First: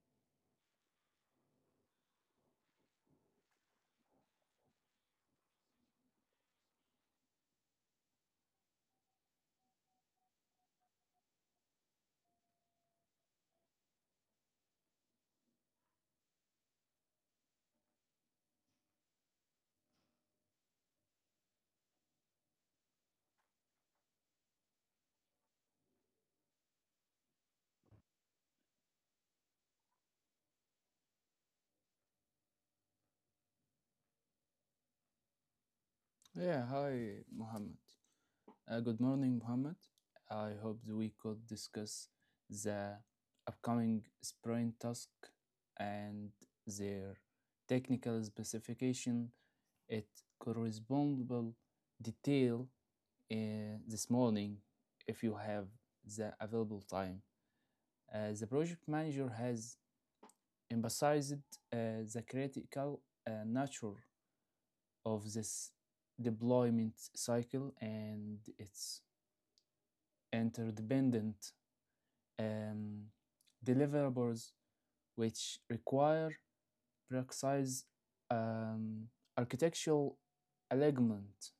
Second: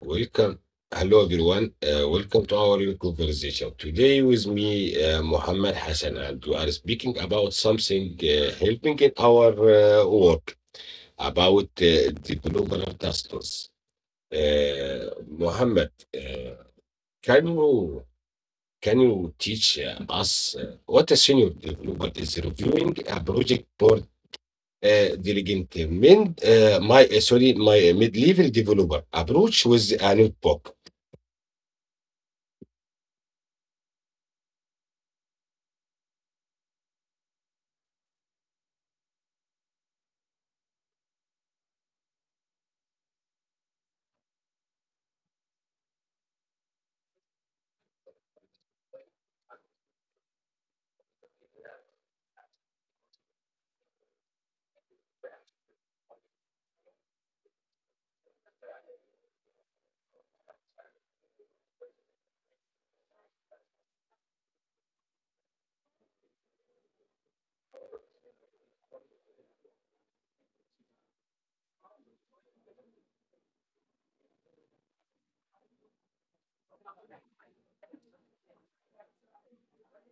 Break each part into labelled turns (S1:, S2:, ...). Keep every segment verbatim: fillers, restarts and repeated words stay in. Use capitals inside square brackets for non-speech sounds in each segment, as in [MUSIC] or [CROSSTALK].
S1: Welcome. Hello, everyone. Uh, welcome to our new conversation. Today, with me, uh, Muhammad Hassan, and we are speaking about something uh, helping in our uh, work about uh, developer tasks. Uh, Muhammad, uh, can you can you teach uh, us uh, what a senior developer is reviewing a project board? Uh, diligent mid, uh, my uh, sorry, my uh, mid-level developer approach with a notebook.
S2: Yeah, hi, Mohammed. Uh, good morning, Mohammed. I hope that we could discuss the upcoming sprint task and their technical specification at correspondable detail uh, this morning if you have the available time. Uh, the project manager has emphasized uh, the critical uh, nature of this deployment cycle and its interdependent um, deliverables which require precise um, architectural alignment.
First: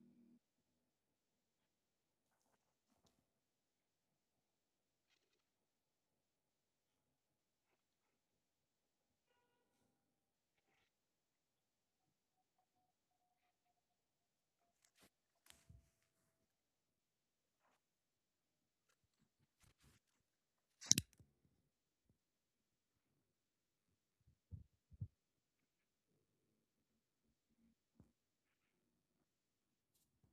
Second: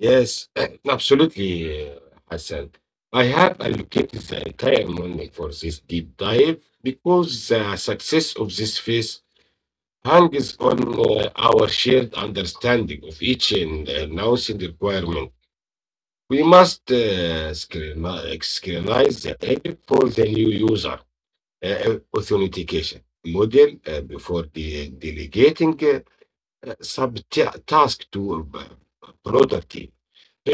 S1: Yes, [CLEARS THROAT] absolutely, uh, Hassan. I have allocated the entire morning for this deep dive because the success of this phase hangs on uh, our shared understanding of each and uh, announcing requirement. We must uh, scrutini- scrutinize the target for the new user uh, authentication model uh, before de- delegating sub task to uh, broader team,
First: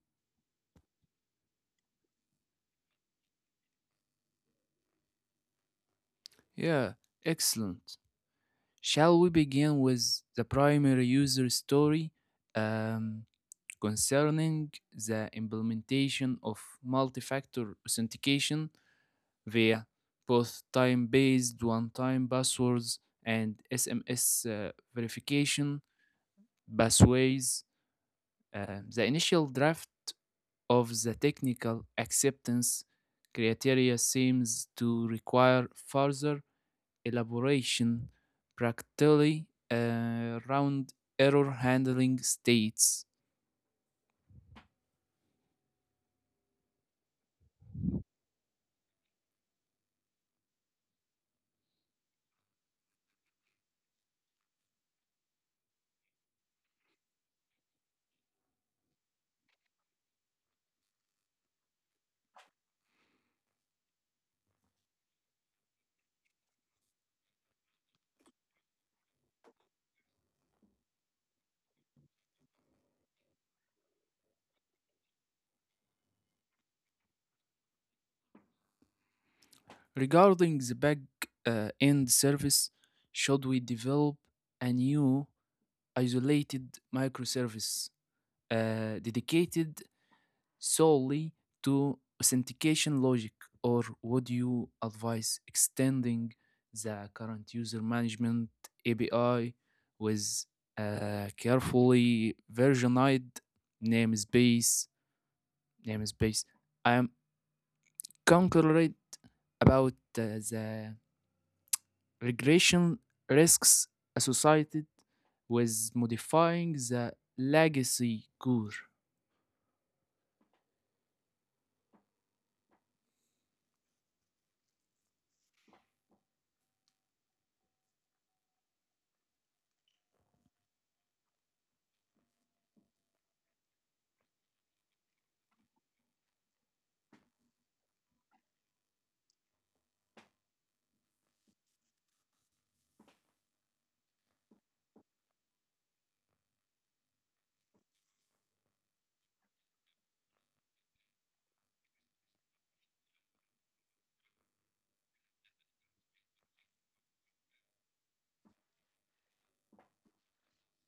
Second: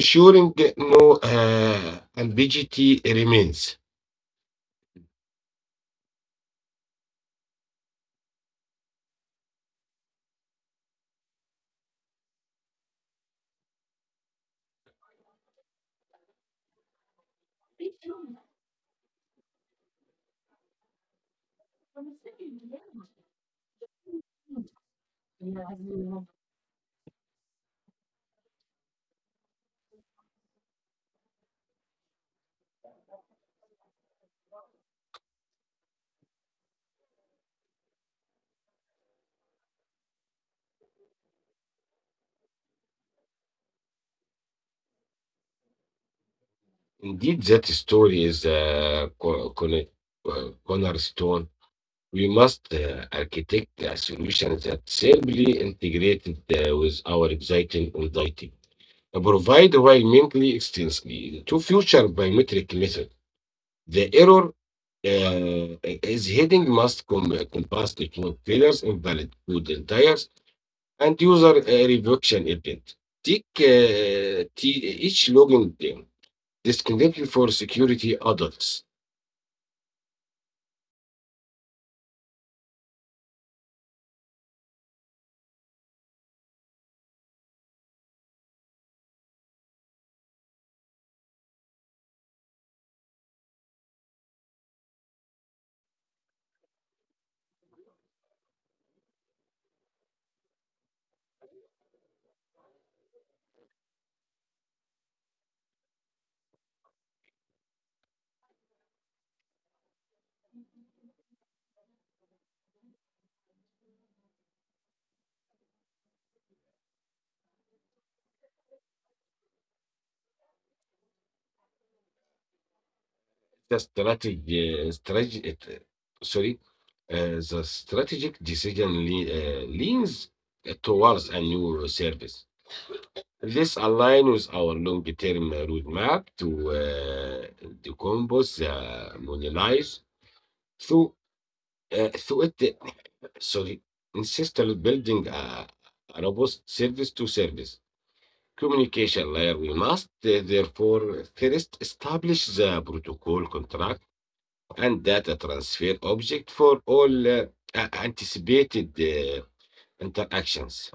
S1: ensuring no uh, ambiguity remains.
S2: Yeah, excellent. Shall we begin with the primary user story um, concerning the implementation of multi factor authentication via both time based one time passwords and S M S uh, verification pathways. Uh, the initial draft of the technical acceptance criteria seems to require further elaboration, practically uh, around error handling states.
S1: Indeed, that story is a co- con- uh, cornerstone. We must uh, architect a solution that simply integrated uh, with our exciting anxiety, provide environmentally extensively to future biometric method. The error uh, is heading must com- compass the two pillars invalid to the entire and user uh, review event. Take uh, t- each login thing disconnected for security adults.
S2: Regarding the back uh, end service, should we develop a new isolated microservice uh, dedicated solely to authentication logic, or would you advise extending the current user management A P I with a carefully versioned namespace? Namespace. I am concerned about uh, the regression risks associated with modifying the legacy core.
S1: The strategy, uh, strategy it- sorry, uh, the strategic decision le- uh, leans uh, towards a new service. This aligns with our long-term roadmap to uh, decompose the monetize through uh, through it. Sorry, instead of building a a robust service to service communication layer, we must uh, therefore first establish the protocol contract and data transfer object for all uh, a- anticipated uh, interactions.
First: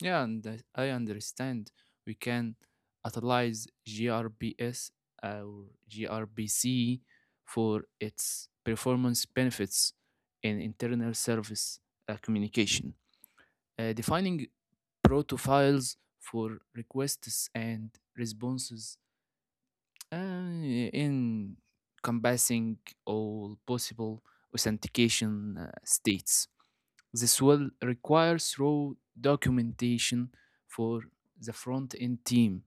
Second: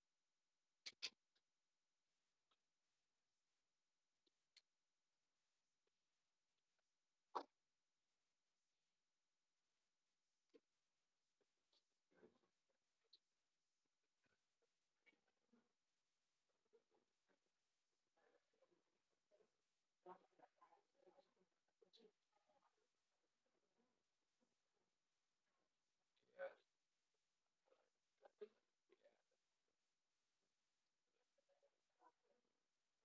S2: Yeah, and I I understand we can utilize G R B S or G R B C for its performance benefits in internal service uh, communication. Uh, defining protofiles for requests and responses uh, encompassing all possible authentication uh, states. This will require thorough documentation for the front end team,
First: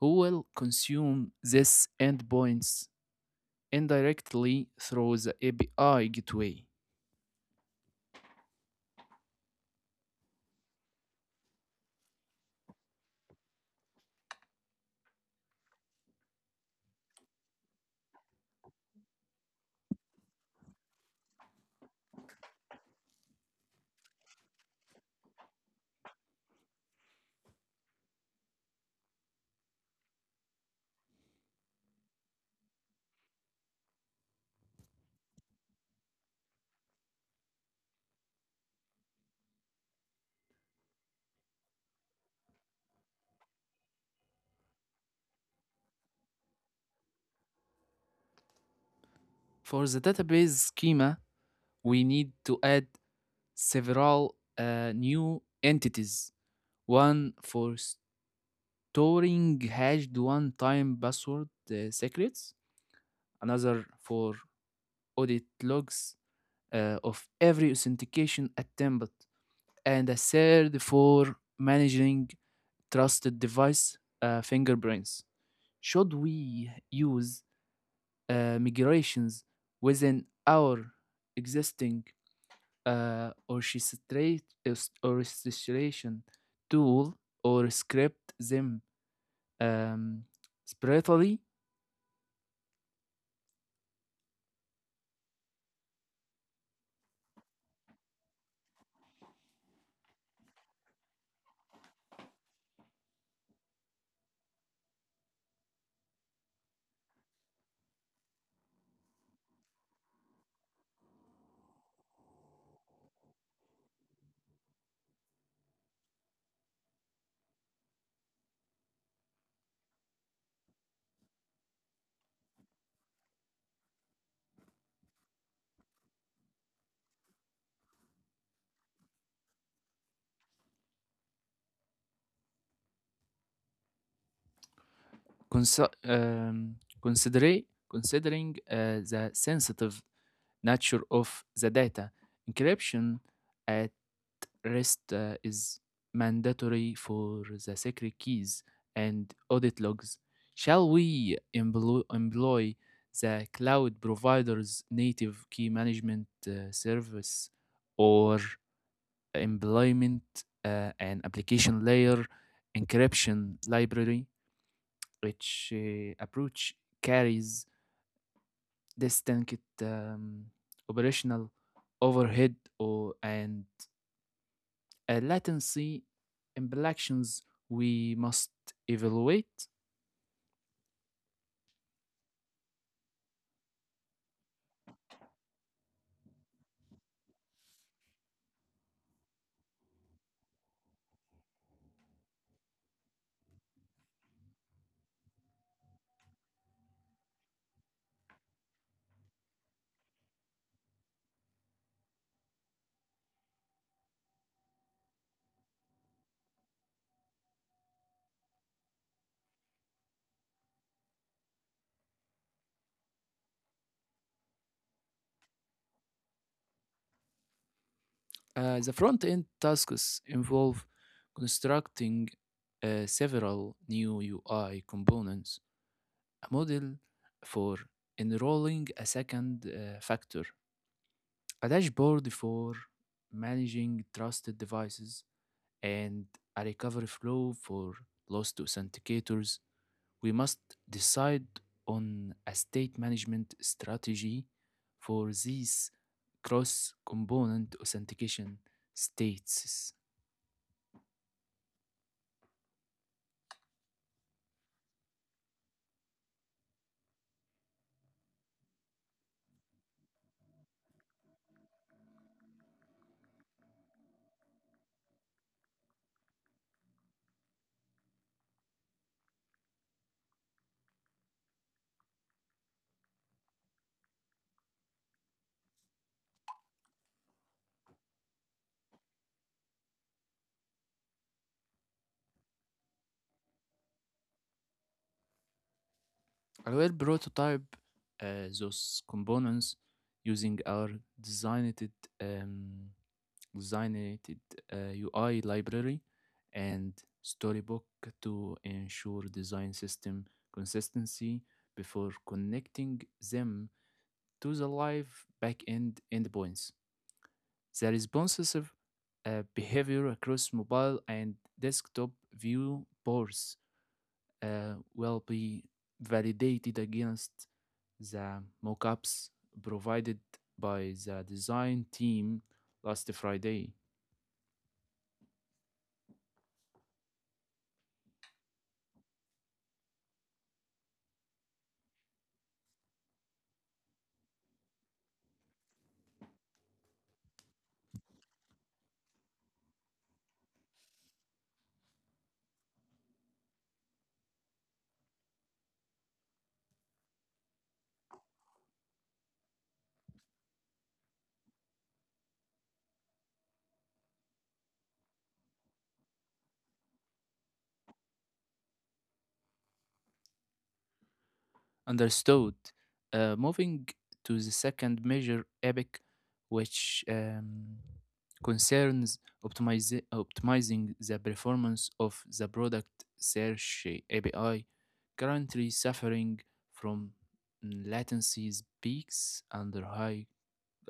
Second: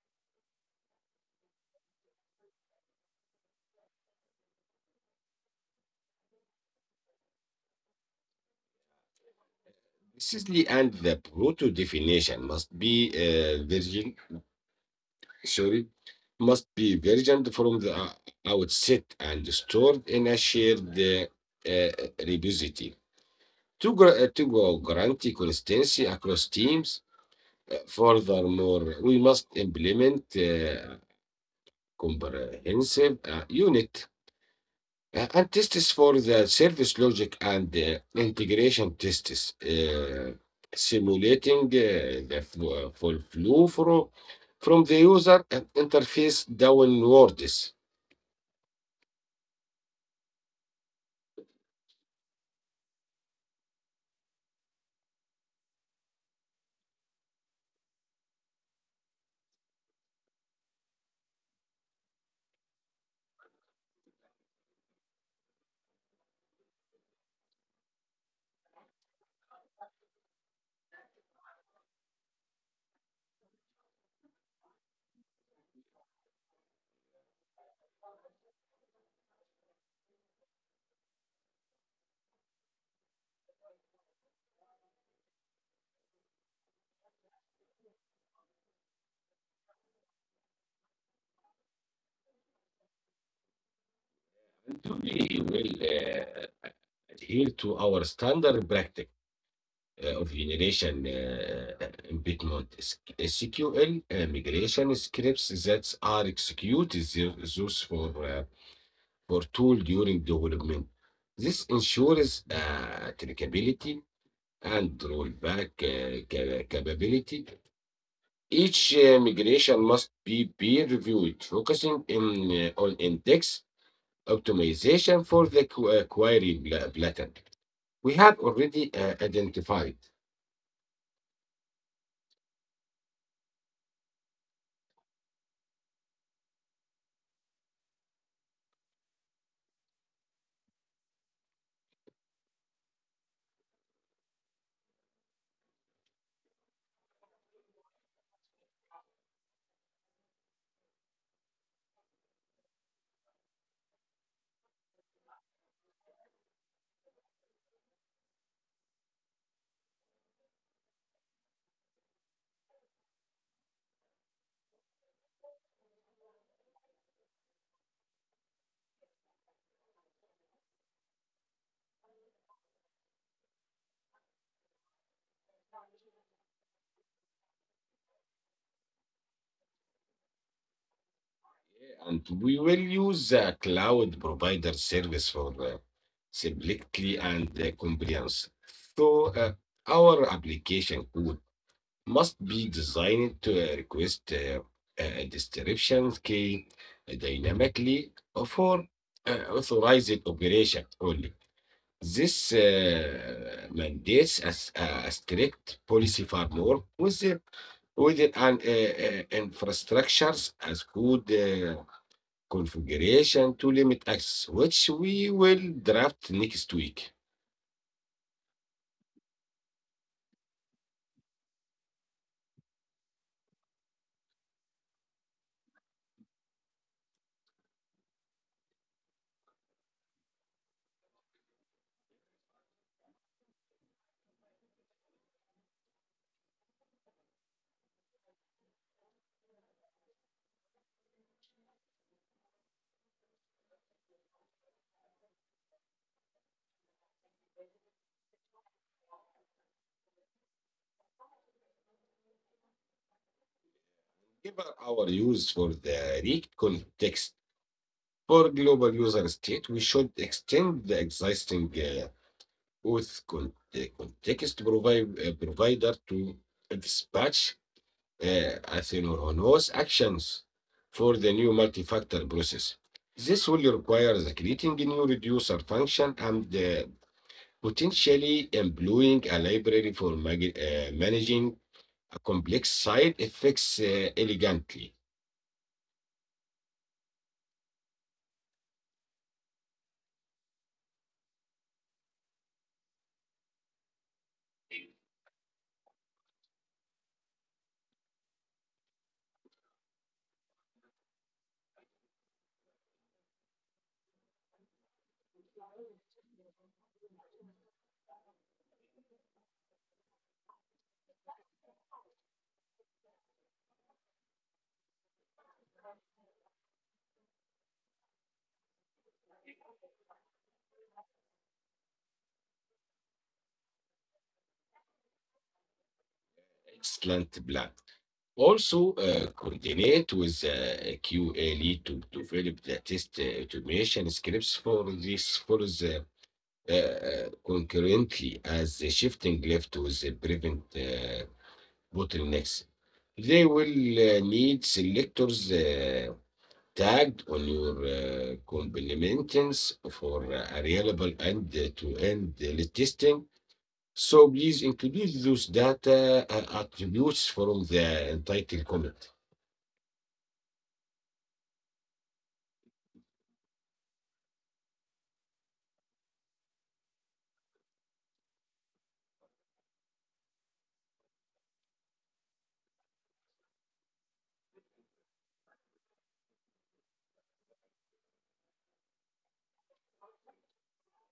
S2: who will consume these endpoints indirectly through the A P I gateway.
S1: Precisely, and the proto definition must be uh, virgin, sorry, must be versioned from the uh, outset and stored in a shared uh, uh, repository to gra- to guarantee consistency across teams. Furthermore, we must implement uh, comprehensive uh, unit uh, and tests for the service logic and uh, integration tests, uh, simulating uh, the fu- full flow from, from the user uh, interface downwards.
S2: For the database schema, we need to add several uh, new entities, one for storing hashed one time password uh, secrets, another for audit logs uh, of every authentication attempt, and a third for managing trusted device uh, fingerprints. Should we use uh, migrations within our existing uh, orchestration tool or script them um, separately,
S1: We will uh, adhere to our standard practice uh, of generation uh, embedment S Q L uh, migration scripts that are executed those for uh, for tool during development. This ensures uh, trackability and rollback uh, ca- capability. Each uh, migration must be peer reviewed, focusing in, uh, on index optimization for the qu- uh, query pla- pattern we have already uh, identified,
S2: consi- um, consider- considering uh, the sensitive nature of the data. Encryption at REST uh, is mandatory for the secret keys and audit logs. Shall we emplo- employ the cloud provider's native key management uh, service or employment uh, an application layer encryption library? Which uh, approach carries this tanked um, operational overhead or, and uh, latency implications we must evaluate.
S1: and we will use the cloud provider service for uh, simplicity and uh, compliance. So uh, our application could must be designed to uh, request uh, a description key dynamically for uh, authorized operation only. This uh, mandates a a strict policy framework with the within an uh, uh, infrastructures as good uh, configuration to limit access, which we will draft next week.
S2: Uh, the front end tasks involve constructing uh, several new U I components, a model for enrolling a second uh, factor, a dashboard for managing trusted devices, and a recovery flow for lost authenticators. We must decide on a state management strategy for these cross component authentication states.
S1: Give our use for the R E A C context. For global user state, we should extend the existing uh, auth con- uh, context provi- uh, provider to dispatch uh, asynchronous actions for the new multi-factor process. This will require the creating a new reducer function and uh, potentially employing a library for uh, managing a complex side effects uh, elegantly.
S2: I will prototype uh, those components using our designed, um, designed uh, U I library and Storybook to ensure design system consistency before connecting them to the live backend endpoints. The responsive uh, behavior across mobile and desktop viewports uh, will be validated against the mockups provided by the design team last Friday.
S1: Excellent plan. Also, uh, coordinate with uh, Q A lead to develop the test uh, automation scripts for this for the uh, uh, concurrently as the shifting left with the prevent uh, bottlenecks. They will uh, need selectors uh, tagged on your uh, complements for uh, reliable and uh, to-end uh, testing. So please include those data uh, attributes from the entitled comment.
S2: Understood. Uh, moving to the second major epic, which um, concerns optimize- optimizing the performance of the product search A P I, currently suffering from mm, latencies, peaks under high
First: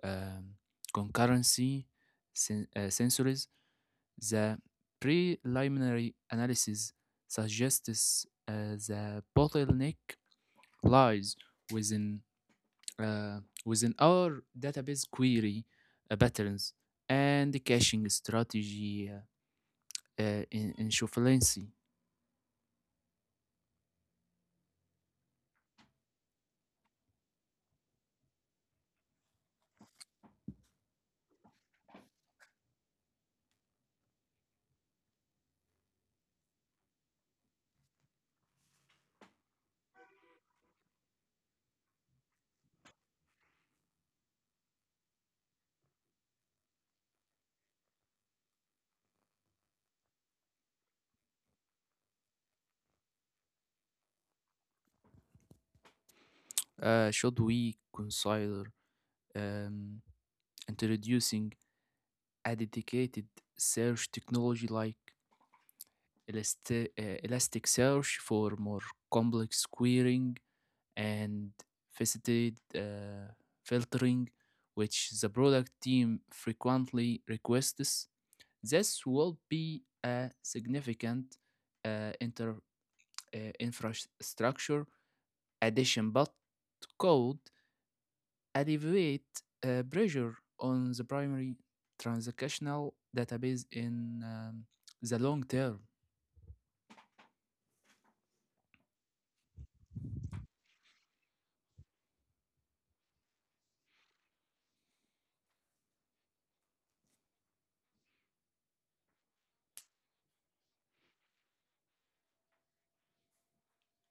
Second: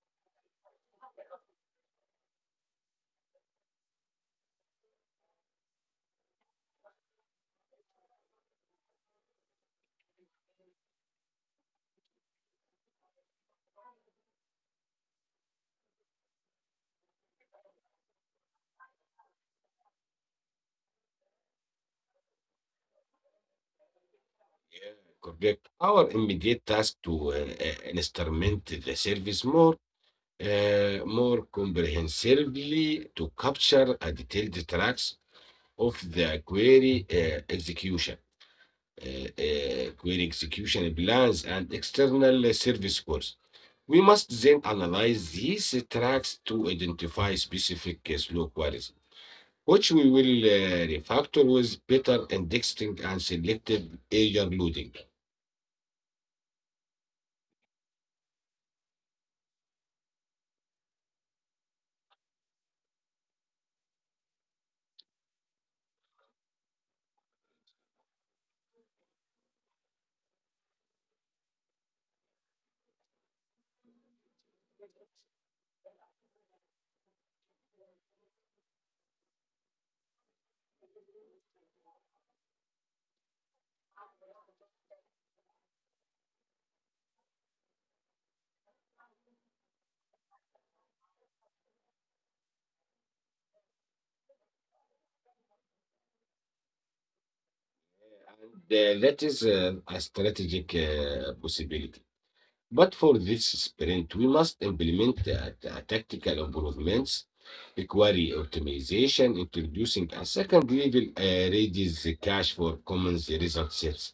S2: um, concurrency sen- uh, sensors. The preliminary analysis suggests uh, the bottleneck lies within uh, within our database query uh, patterns and the caching strategy uh, uh, in, in sufficiency.
S1: Correct. Our immediate task to uh, uh, instrument the service more, uh, more comprehensively to capture a detailed tracks of the query uh, execution, uh, uh, query execution plans, and external service calls. We must then analyze these tracks to identify specific uh, slow queries, which we will uh, refactor with better indexing and selective area loading.
S2: Uh, should we consider um, introducing a dedicated search technology like Elast- uh, Elasticsearch for more complex querying and faceted uh, filtering, which the product team frequently requests? This will be a significant uh, inter, uh, infrastructure addition, but could alleviate uh, pressure on the primary transactional database in um, the long term.
S1: And, uh, that is uh, a strategic uh, possibility. But for this sprint, we must implement a, a tactical improvements, query optimization, introducing a second level uh, raises the cache for commons result sets,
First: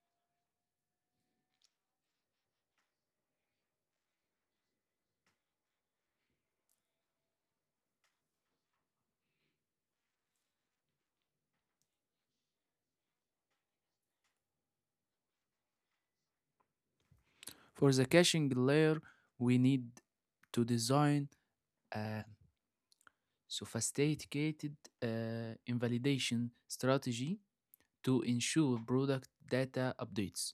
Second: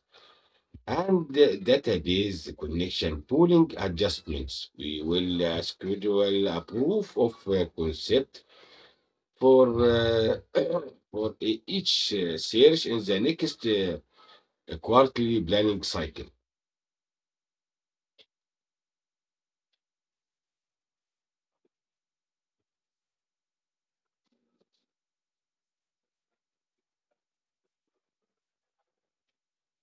S1: and uh, database connection pooling adjustments. We will uh, schedule a proof of uh, concept for uh, [COUGHS] [CLEARS THROAT] for e- each uh, search in the next uh, a quarterly planning cycle.
S2: For the caching layer, we need to design a sophisticated uh, invalidation strategy to ensure product data updates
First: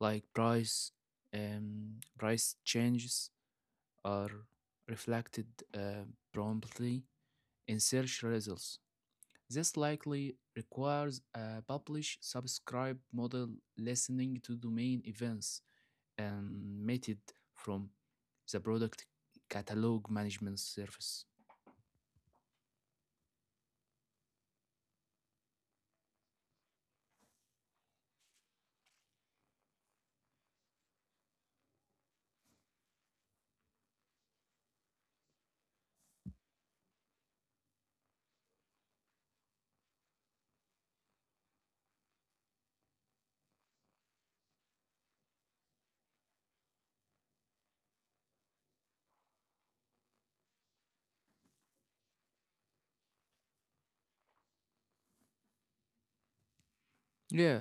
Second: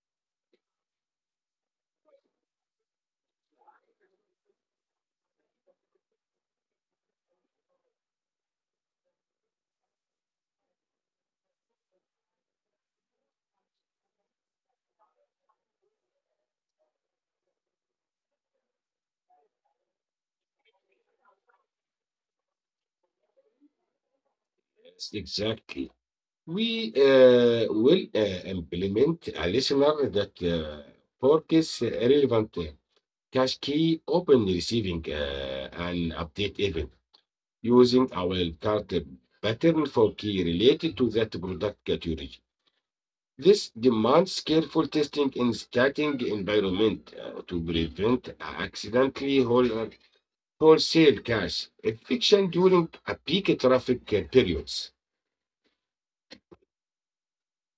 S2: like price um, price changes are reflected uh, promptly in search results. This likely requires a publish subscribe model listening to domain events and method from the product catalog management service.
S1: Yes, exactly. We uh, will uh, implement a listener that uh, forecasts relevant uh, cache key open receiving uh, an update event using our card pattern for key related to that product category. This demands careful testing in starting environment uh, to prevent accidentally whole- wholesale cash eviction during a peak traffic uh, periods.
S2: Yeah.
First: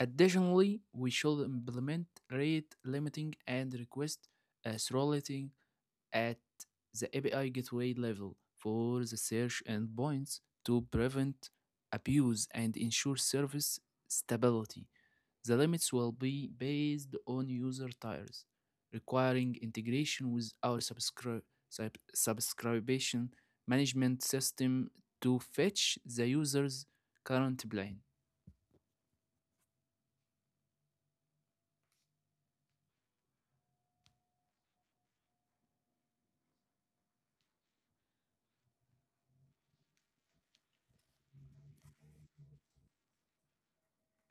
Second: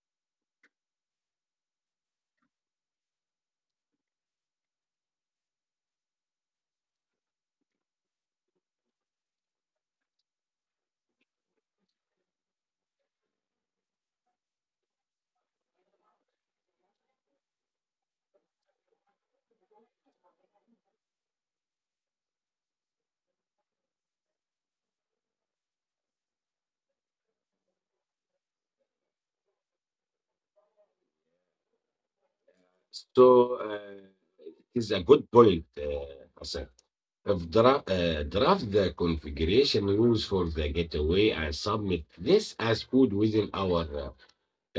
S2: Additionally, we should implement rate limiting and request uh, throttling at the A P I gateway level for the search endpoints to prevent abuse and ensure service stability. The limits will be based on user tiers, requiring integration with our subscri- sub- subscription management system to fetch the user's current plan.
S1: So, uh, it's a good point, uh, Hassan. If dra- uh, draft the configuration rules for the gateway and submit this as code within our uh,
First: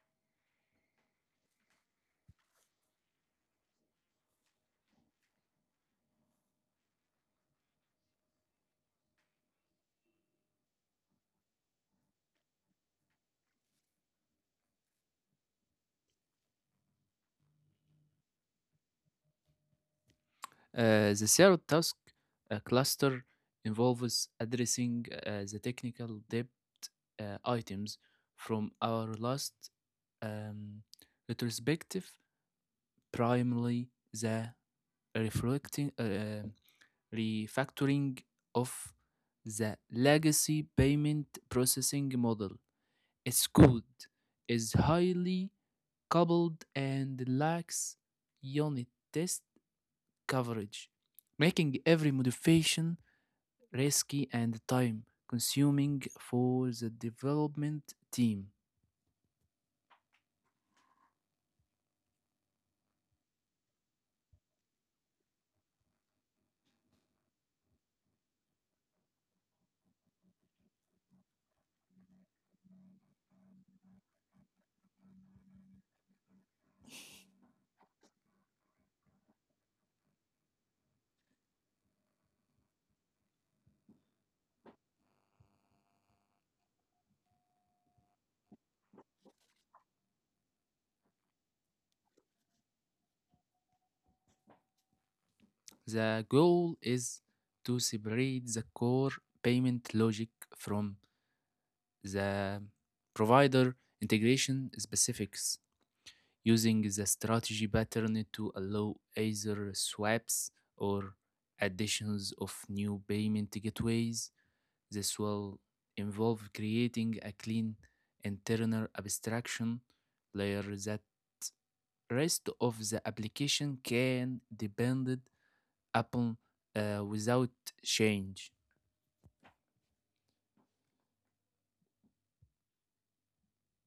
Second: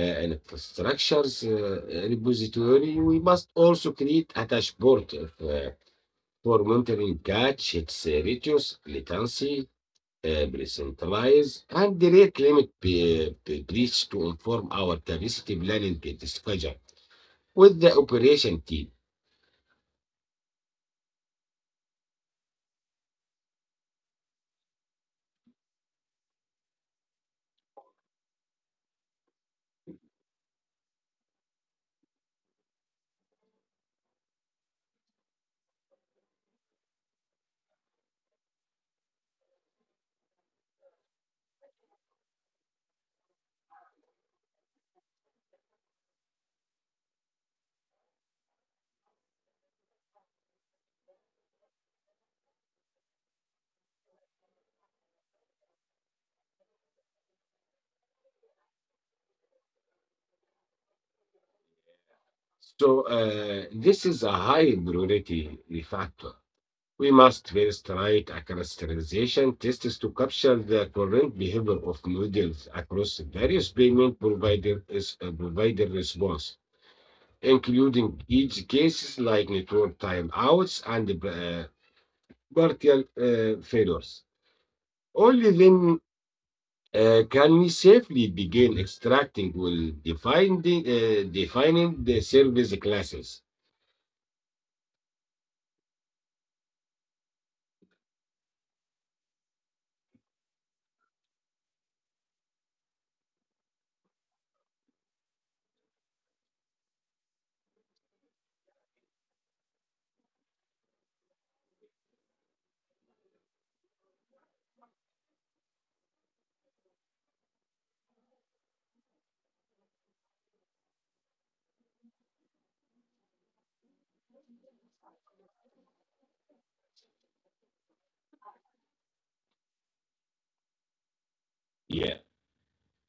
S1: uh, infrastructure's uh, repository, we must also create a dashboard of, uh, for monitoring cache, its uh, radius, latency, uh, pre-centralize and rate limit p- p- breach to inform our capacity planning discussion with the operation team.
S2: Uh, the third task uh, cluster involves addressing uh, the technical debt uh, items from our last um, retrospective, primarily the reflecting, uh, um, refactoring of the legacy payment processing model. Its code is highly coupled and lacks unit test coverage, making every modification risky and time consuming for the development team.
S1: So uh, this is a high priority factor. We must first write a clusterization test to capture the current behavior of models across various payment provider, is, uh, provider response, including edge cases like network timeouts and uh, partial uh, failures. Only then uh, can we safely begin extracting well defined, uh, defining the service classes.
S2: The goal is to separate the core payment logic from the provider integration specifics using the strategy pattern to allow either swaps or additions of new payment gateways. This will involve creating a clean internal abstraction layer that rest of the application can depended upon uh, without change.
S1: Yeah.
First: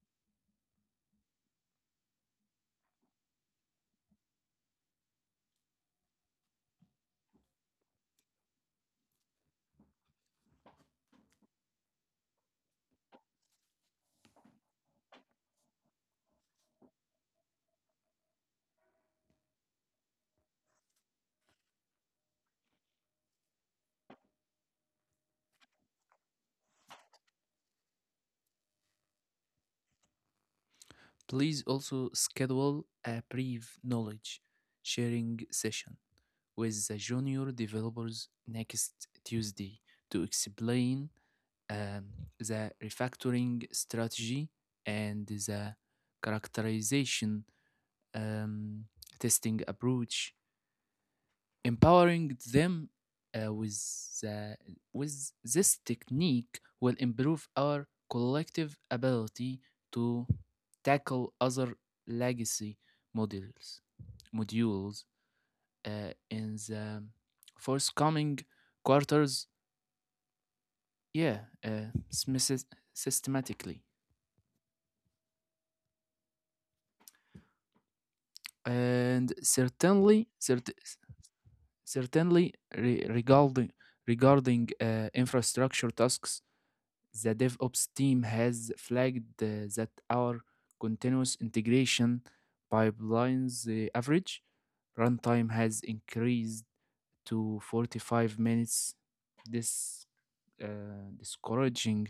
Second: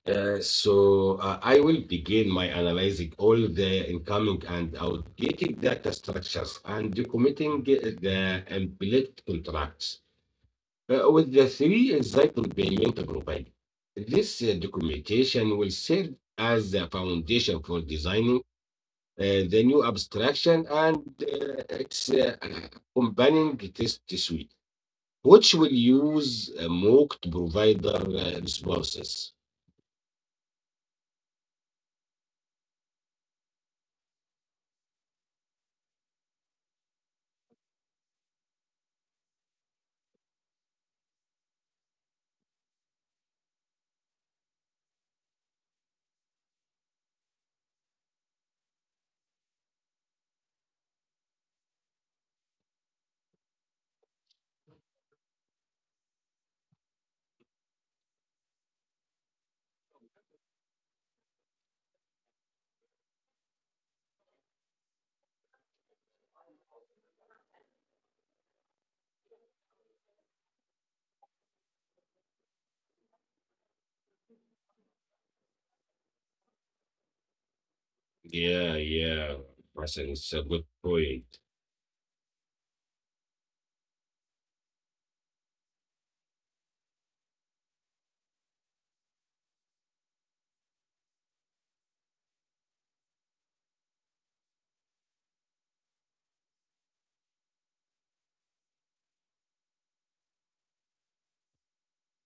S1: Uh, so uh, I will begin my analyzing all the incoming and outdated data structures and documenting uh, the implicit contracts uh, with the three cycle payment provided. This uh, documentation will serve as the foundation for designing uh, the new abstraction and uh, its uh, accompanying test suite, which will use uh, mock provider uh, responses.
S2: Please also schedule a brief knowledge sharing session with the junior developers next Tuesday to explain um, the refactoring strategy and the characterization um, testing approach. Empowering them uh, with, the, with this technique will improve our collective ability to tackle other legacy modules, modules uh, in the forthcoming quarters, yeah, uh, smis- systematically.
S1: Yeah, yeah,
S2: And
S1: Hassan, it's a
S2: certainly,
S1: good
S2: cert-
S1: point.
S2: Certainly, re- regarding regarding uh, infrastructure tasks. The DevOps team has flagged uh, that our continuous integration pipelines uh, average runtime has increased to forty-five minutes. This uh, discouraging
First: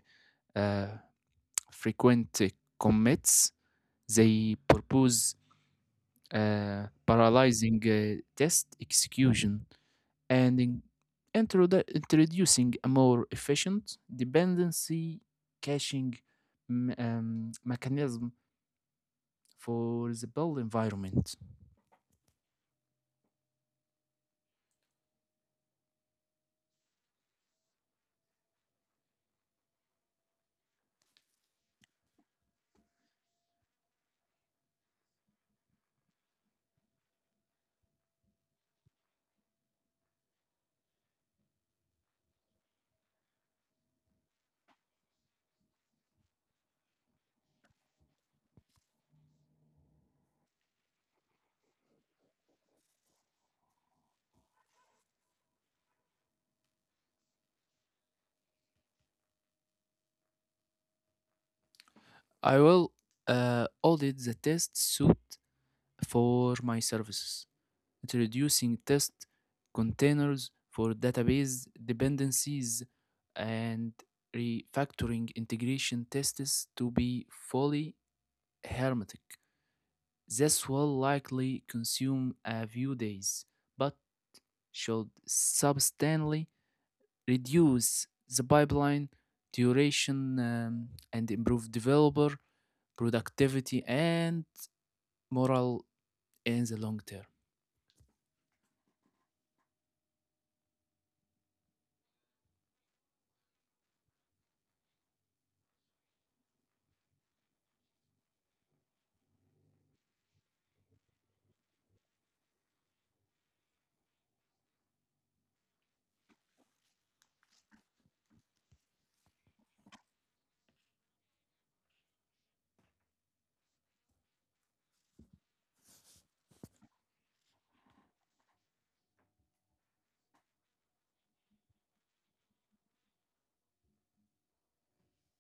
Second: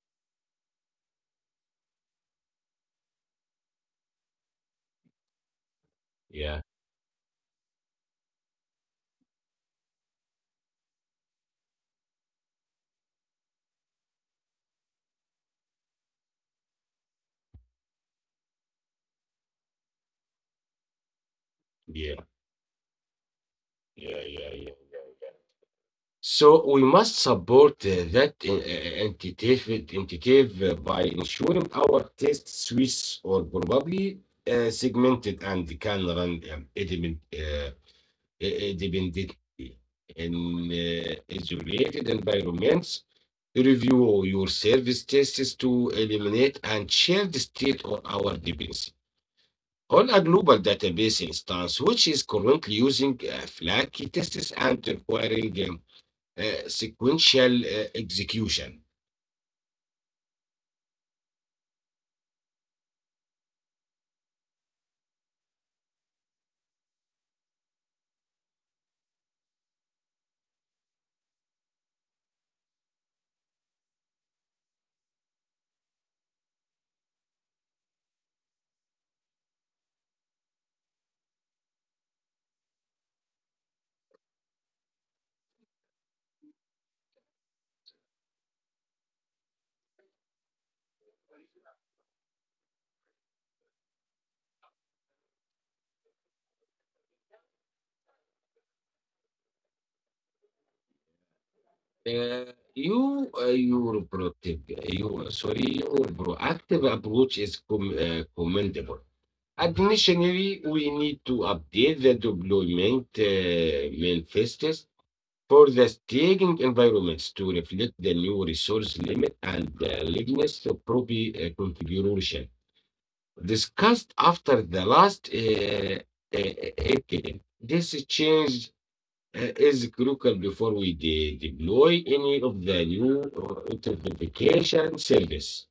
S2: uh, frequent uh, commits. They propose
S1: Yeah,
S2: uh, paralyzing uh, test execution and in- introdu- introducing a more efficient dependency caching m- um, mechanism for the build environment.
S1: yeah, yeah, yeah, yeah, yeah. yeah. So we must support uh, that in- uh, entitative, entitative uh, by ensuring our test suites are probably uh, segmented and can run um, independ- uh, i- independently in uh, isolated environments. Review your service tests to eliminate and share the state of our dependency on a global database instance, which is currently using uh, Flaky tests and requiring um, uh, sequential uh, execution.
S2: I will uh, audit the test suite for my services, introducing test containers for database dependencies and refactoring integration tests to be fully hermetic. This will likely consume a few days, but should substantially reduce the pipeline duration um, and improve developer productivity and morale in the long term.
S1: Uh, you uh, your proactive you sorry your proactive approach is com- uh, commendable. Additionally, we need to update the deployment uh, manifestos for the staging environments to reflect the new resource limit and the readiness of proper uh, configuration discussed after the last uh, uh, incident. This change uh, is critical before we de- deploy any of the new uh, authentication service.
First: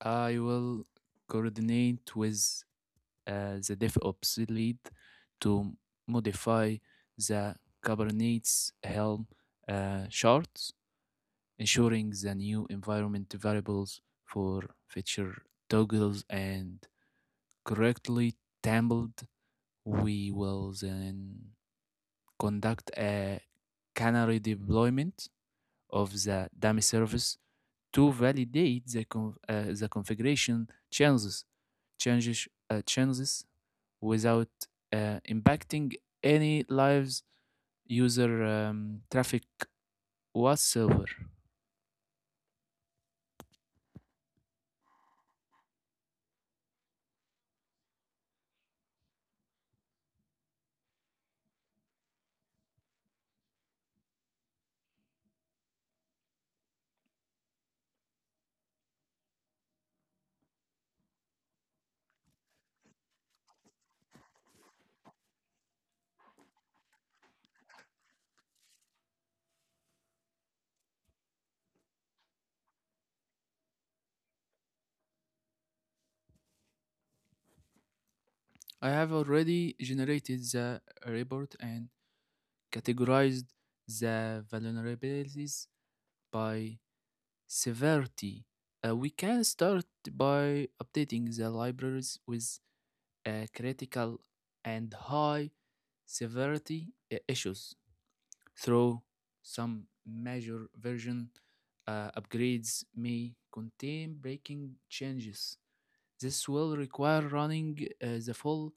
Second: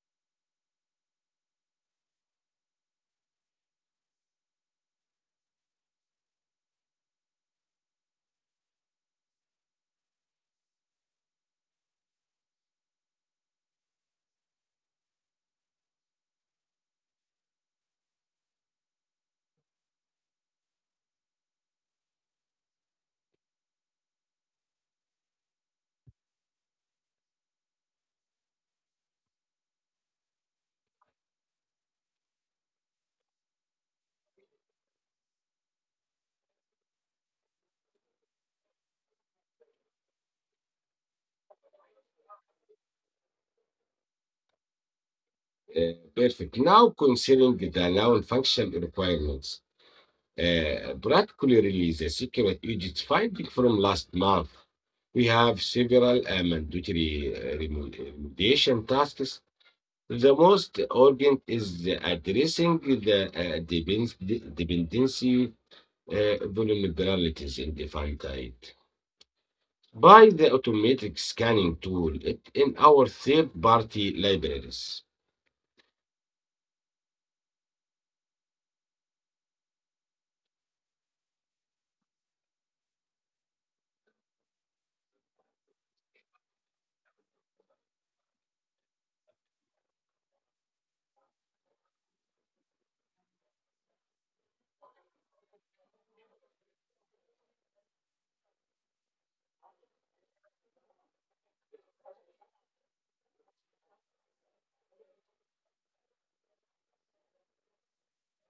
S2: I will coordinate with uh, the DevOps lead to modify the Kubernetes Helm uh, chart, ensuring the new environment variables for feature toggles and correctly templed. We will then conduct a canary deployment of the dummy service to validate the, con- uh, the configuration changes changes uh, changes without uh, impacting any live user um, traffic whatsoever.
S1: Uh, perfect. Now, considering the noun function requirements, uh, practically release the secret Egypt finding from last month. We have several uh, mandatory uh, remo- remediation tasks. The most urgent is the addressing the uh, depend- dependency uh, vulnerabilities in defined type by the automatic scanning tool it in our third party libraries.
S2: I have already generated the report and categorized the vulnerabilities by severity. Uh, we can start by updating the libraries with uh, critical and high severity uh, issues, through some major version uh, upgrades may contain breaking changes. This will require running uh, the full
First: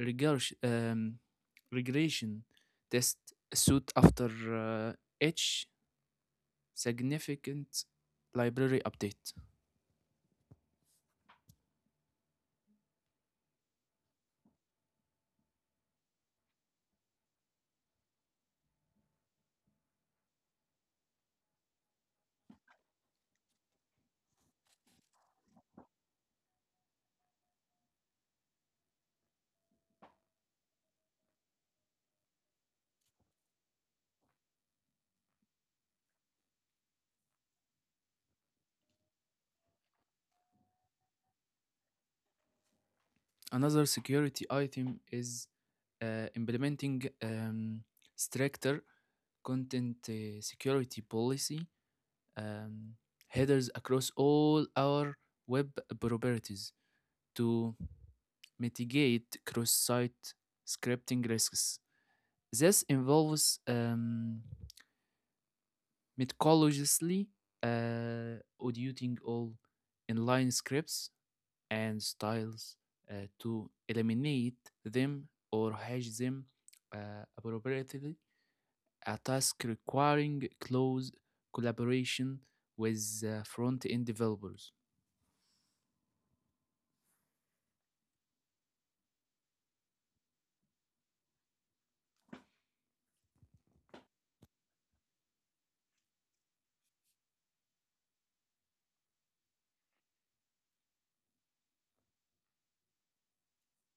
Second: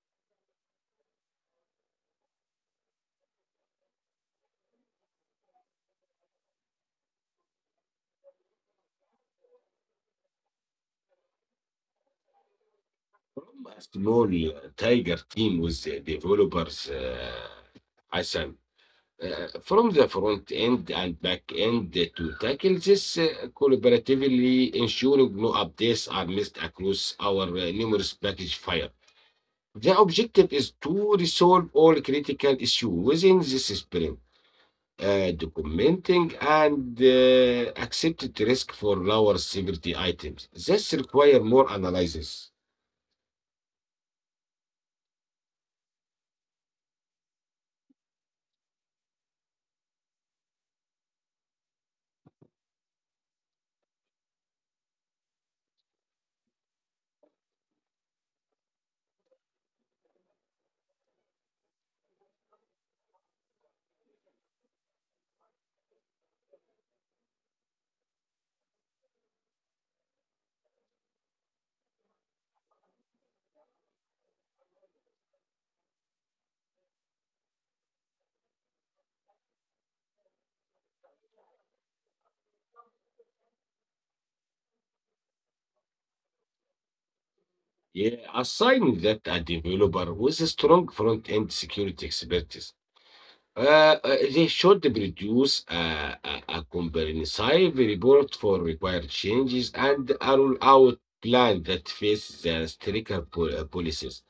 S2: regurg- um, regression test suit after uh, each significant library update.
S1: هم a small uh, tiger team with the developers uh, Hassan uh, from the front end and back end to tackle this uh, collaboratively, ensuring no updates are missed across our uh, numerous package file. The objective is to resolve all critical issues within this sprint, uh, documenting and uh, accepted risk for lower severity items. This requires more analysis.
S2: Another security item is uh, implementing um, stricter content uh, security policy um, headers across all our web properties to mitigate cross-site scripting risks. This involves um, methodologically uh, auditing all inline scripts and styles uh, to eliminate them or hash them uh, appropriately, a task requiring close collaboration with uh, front end developers.
S1: Yeah, assign that a developer with a strong front-end security expertise. Uh, uh, they should produce a, a, a comprehensive report for required changes and a roll-out plan that faces the stricter po- uh, policies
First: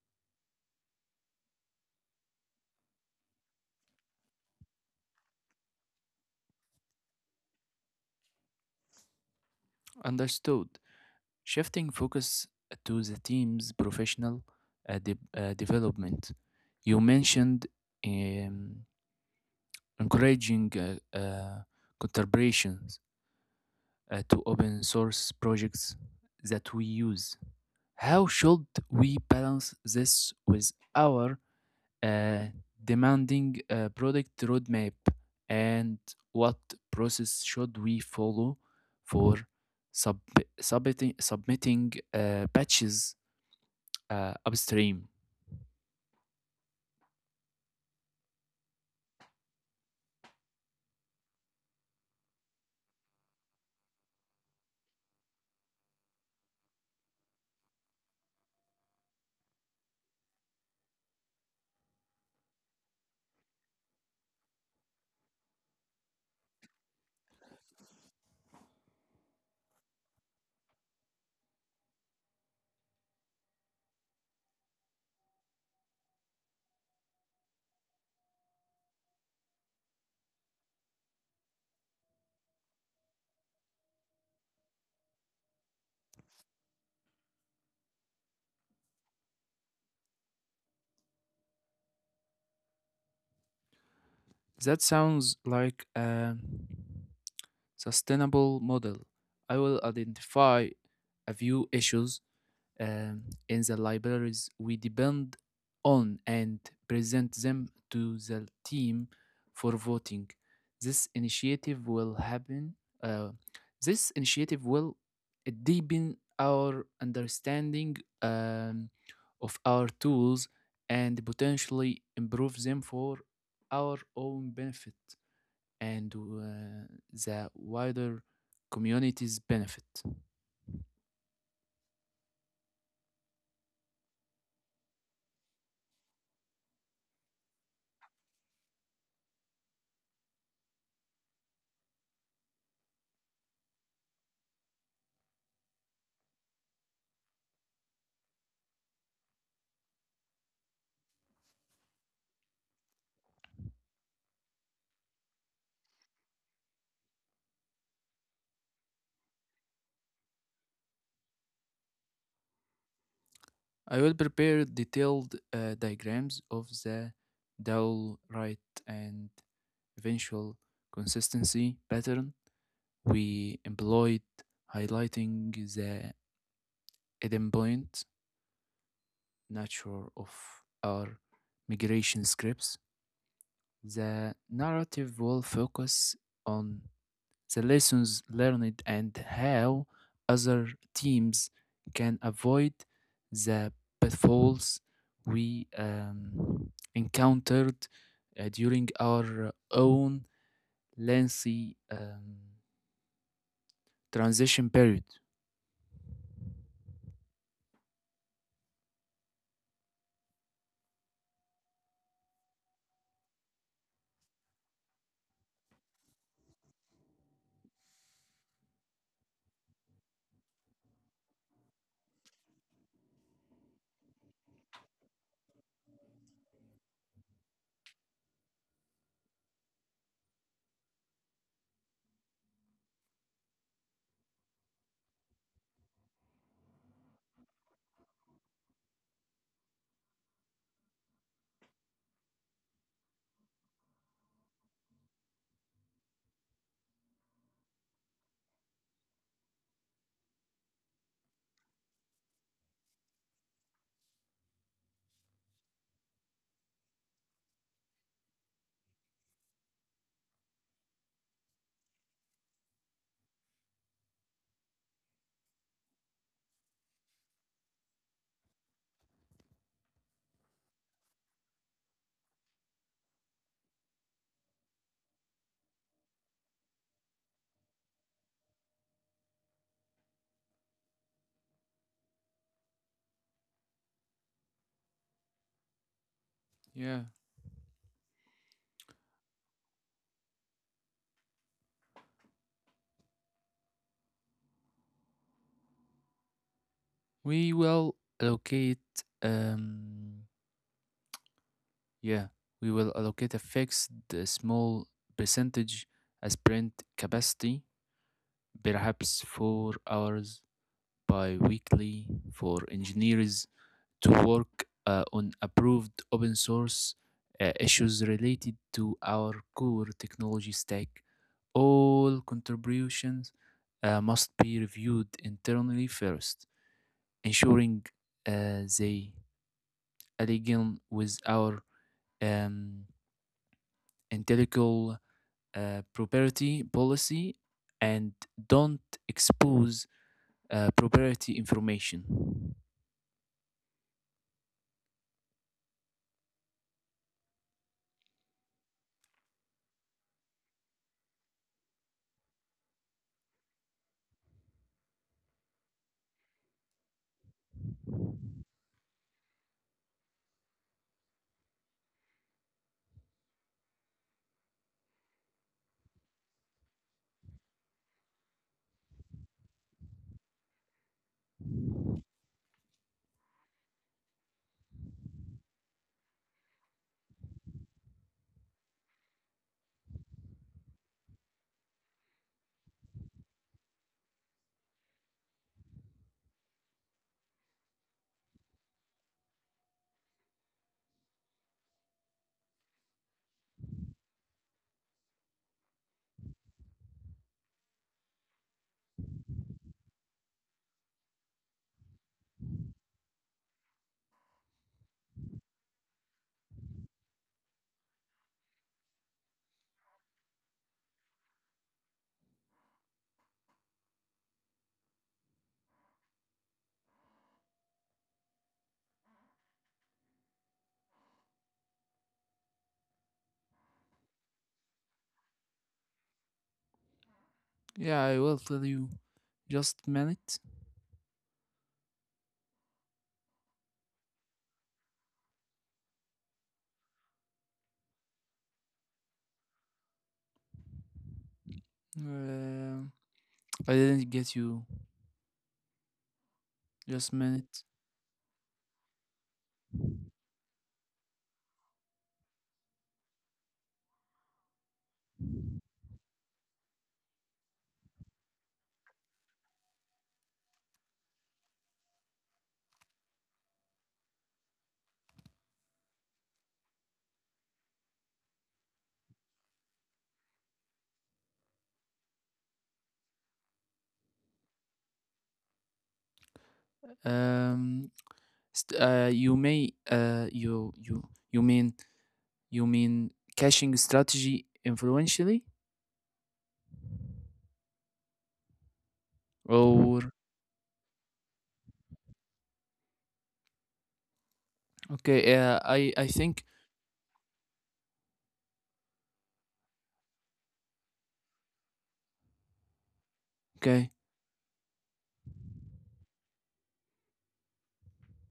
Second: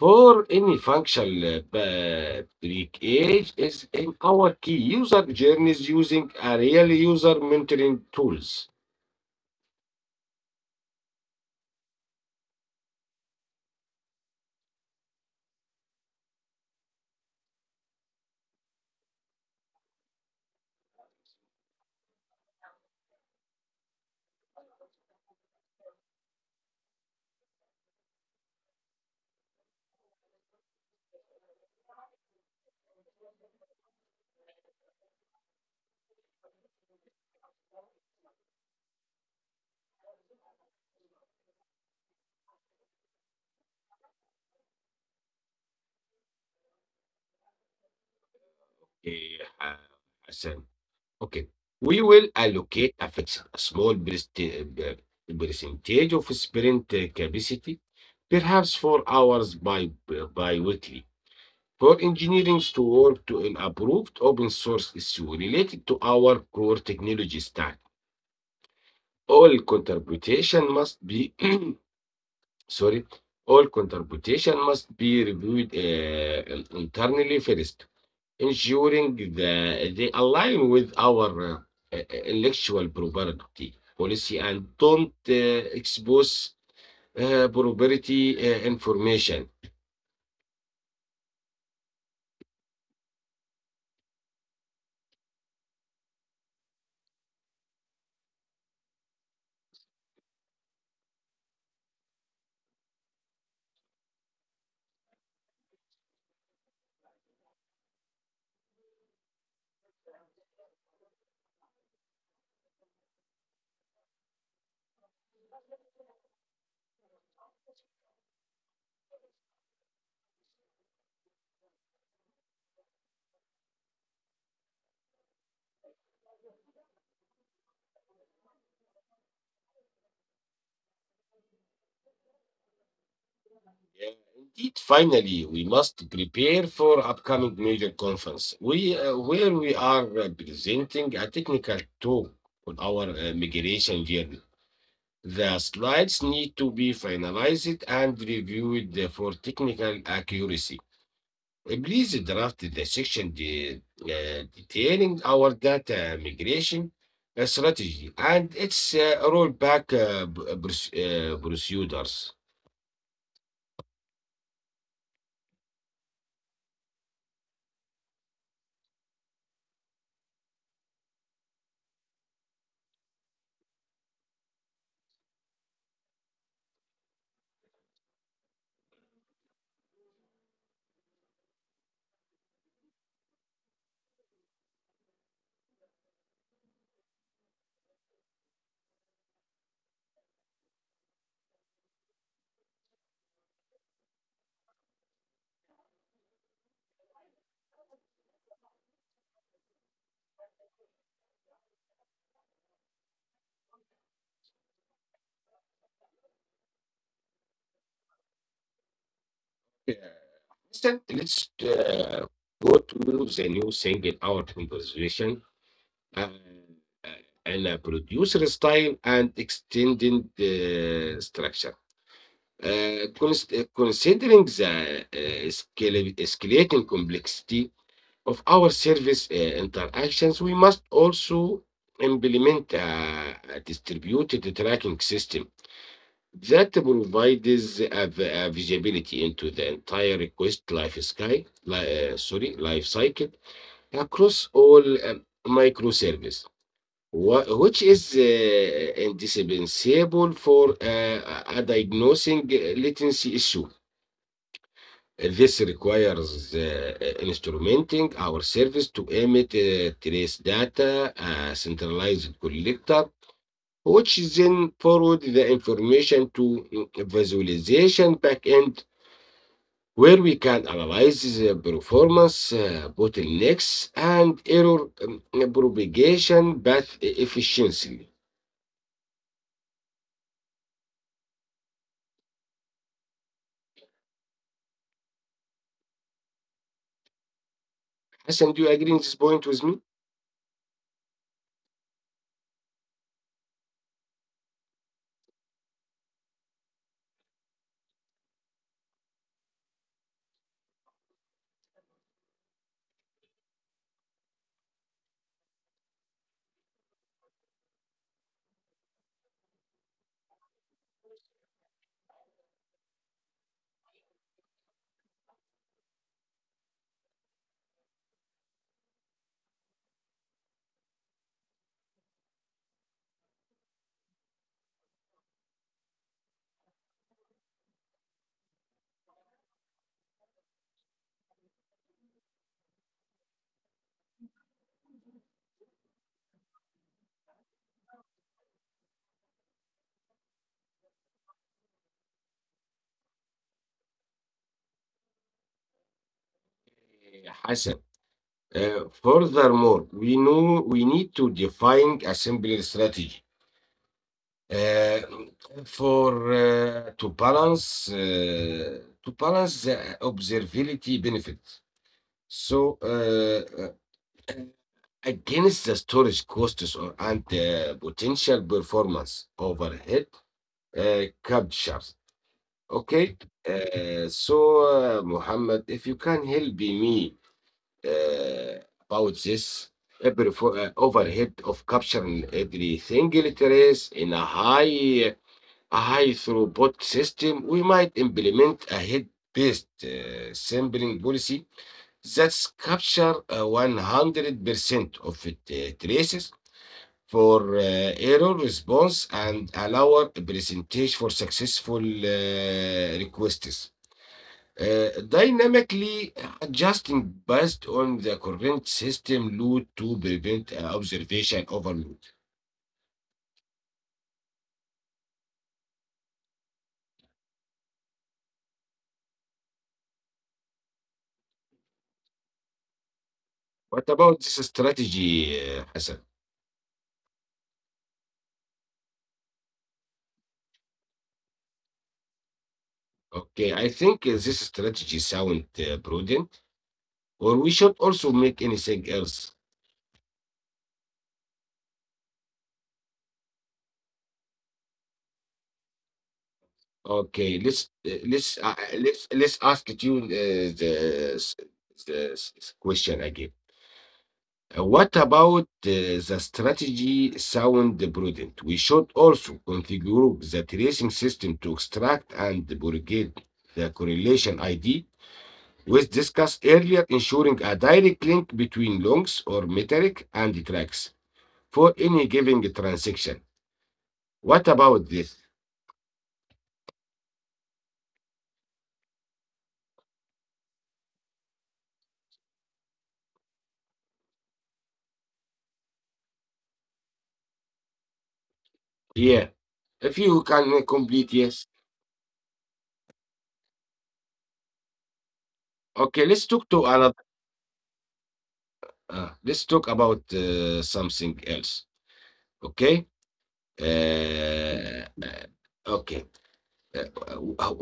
S1: for any functional uh, breakage is in our key user journeys using a real user mentoring tools.
S2: Understood. Shifting focus to the team's professional uh, de- uh, development. You mentioned um, encouraging uh, uh, collaborations uh, to open source projects that we use. How should we balance this with our uh, demanding uh, product roadmap? And what process should we follow for sub- submitting, submitting uh, patches uh, upstream?
S1: Eh, uh, Okay. We will allocate a fixed, a small percent- uh, percentage of sprint uh, capacity, perhaps four hours by bi-weekly, for engineering to work to an approved open source issue related to our core technology stack. All contribution must be [CLEARS THROAT] Sorry, all contribution must be reviewed uh, internally first, ensuring that they align with our uh, uh, intellectual property policy and don't uh, expose uh, property uh, information.
S2: That sounds like a sustainable model. I will identify a few issues um, in the libraries we depend on and present them to the team for voting. This initiative will happen. Uh, this initiative will deepen our understanding um, of our tools and potentially improve them for our own benefit and uh, the wider community's benefit.
S1: Yeah, indeed, finally, we must prepare for upcoming major conference. We uh, Where we are uh, presenting a technical talk on our uh, migration journey. The slides need to be finalized and reviewed for technical accuracy. Uh, Please draft the section de- uh, detailing our data migration uh, strategy and its uh, rollback uh, uh, uh, procedures.
S2: I will prepare detailed uh, diagrams of the dowel rate and eventual consistency pattern we employed, highlighting the endpoint nature of our migration scripts. The narrative will focus on the lessons learned, and how other teams can avoid the pitfalls we um, encountered uh, during our own lengthy um, transition period.
S1: Uh, Instead, let's uh, go to the new thing in our conversation uh, in a producer style and extended uh, structure. Uh, cons- uh, Considering the uh, scale- escalating complexity of our service uh, interactions, we must also implement a a distributed tracking system that provides a vi- a visibility into the entire request life sky, li- uh, sorry, life cycle across all um, microservice, wha- which is uh, indispensable for uh, a a diagnosing latency issue. Uh, This requires uh, uh, instrumenting our service to emit uh, trace data, a centralized collector, which then forward the information to mm, visualization backend, where we can analyze the performance, uh, bottlenecks, and error um, propagation path e-, efficiency.
S2: Yeah,
S1: Hassan, do you agree on this point with me?
S2: we will allocate. Um, yeah, we will allocate a fixed uh, small percentage as print capacity, perhaps four hours bi-weekly for engineers to work uh, on approved open source uh, issues related to our core technology stack. All contributions uh, must be reviewed internally first, ensuring uh, they align with our um, intellectual uh, property policy and don't expose uh, proprietary information.
S1: Yeah, Hassan. Uh, furthermore, we know we need to define a simpler strategy Uh, for uh, to balance uh, to balance the observability benefits. So uh, uh, Against the storage costs or and uh, potential performance overhead uh, captures. Okay. Uh, so uh, Muhammad, if you can help me uh, about this every for, uh, overhead of capturing every single trace in a high A high throughput system, we might implement a head-based uh, sampling policy that capture uh, one hundred percent of it, uh, traces for uh, error response and allow a percentage for successful uh, requests. Uh, dynamically adjusting based on the current system load to prevent uh, observation overload. What about this strategy, uh, Hassan?
S2: Yeah, I will tell you. Just minute.
S1: Okay, I think uh, this strategy sound uh, prudent, or we should also make anything else.
S2: Uh, I didn't get you. Just
S1: Okay,
S2: minute.
S1: let's uh, let's uh, uh, let's let's ask it you uh, the, s- the s- s- question again. Uh, what about uh, the strategy sound prudent? We should also configure the tracing system to extract and propagate the correlation I D we discussed earlier, ensuring a direct link between longs or metric and tracks for any given transaction. What about this?
S2: Um, st- uh, you may uh, you you you mean you mean caching strategy influentially
S1: Yeah,
S2: or
S1: if you can complete, yes.
S2: okay? Yeah, I I think
S1: Okay, let's talk to another. Uh, let's talk about uh, something else. Okay.
S2: okay
S1: Uh, uh, okay. Uh, uh,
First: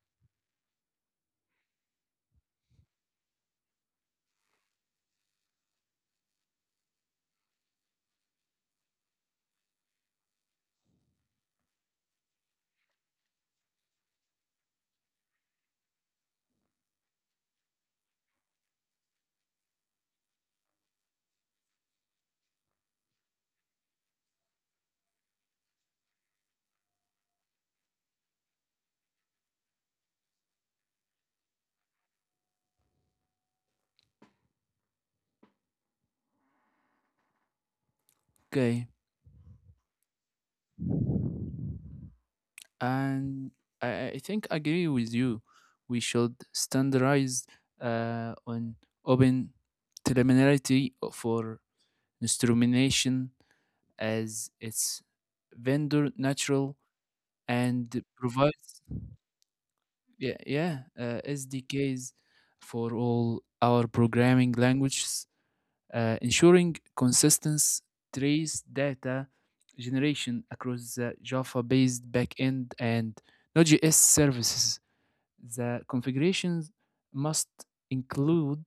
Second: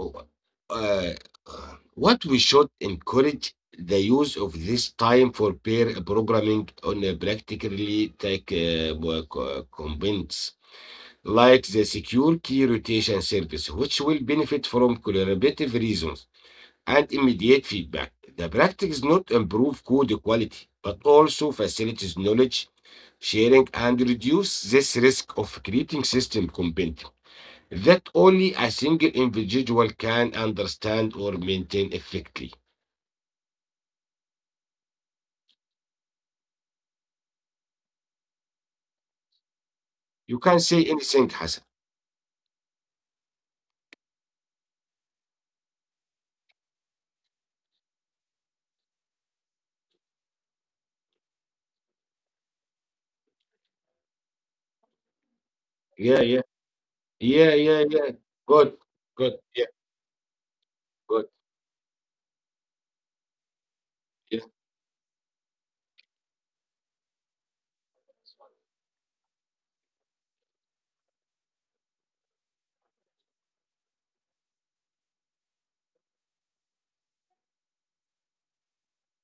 S1: uh, uh, what we should encourage the use of this time for pair programming on a practically tech uh, work, uh, convince like the secure key rotation service, which will benefit from collaborative reasons and immediate feedback. The practice not improve code quality, but also facilitates knowledge sharing and reduce this risk of creating system component that only a single individual can understand or maintain effectively.
S2: Okay,
S1: You can say anything, Hassan.
S2: and I I I think I agree with you. We should standardize uh, on open terminality for instrumentation, as its
S1: Yeah, yeah,
S2: vendor natural
S1: yeah, yeah, yeah.
S2: and
S1: Good, good,
S2: provides
S1: yeah,
S2: yeah
S1: good,
S2: yeah uh, S D Ms for all
S1: yeah.
S2: our programming languages, uh, ensuring consistent trace data generation across the Java-based backend and Node.js services. The configurations must include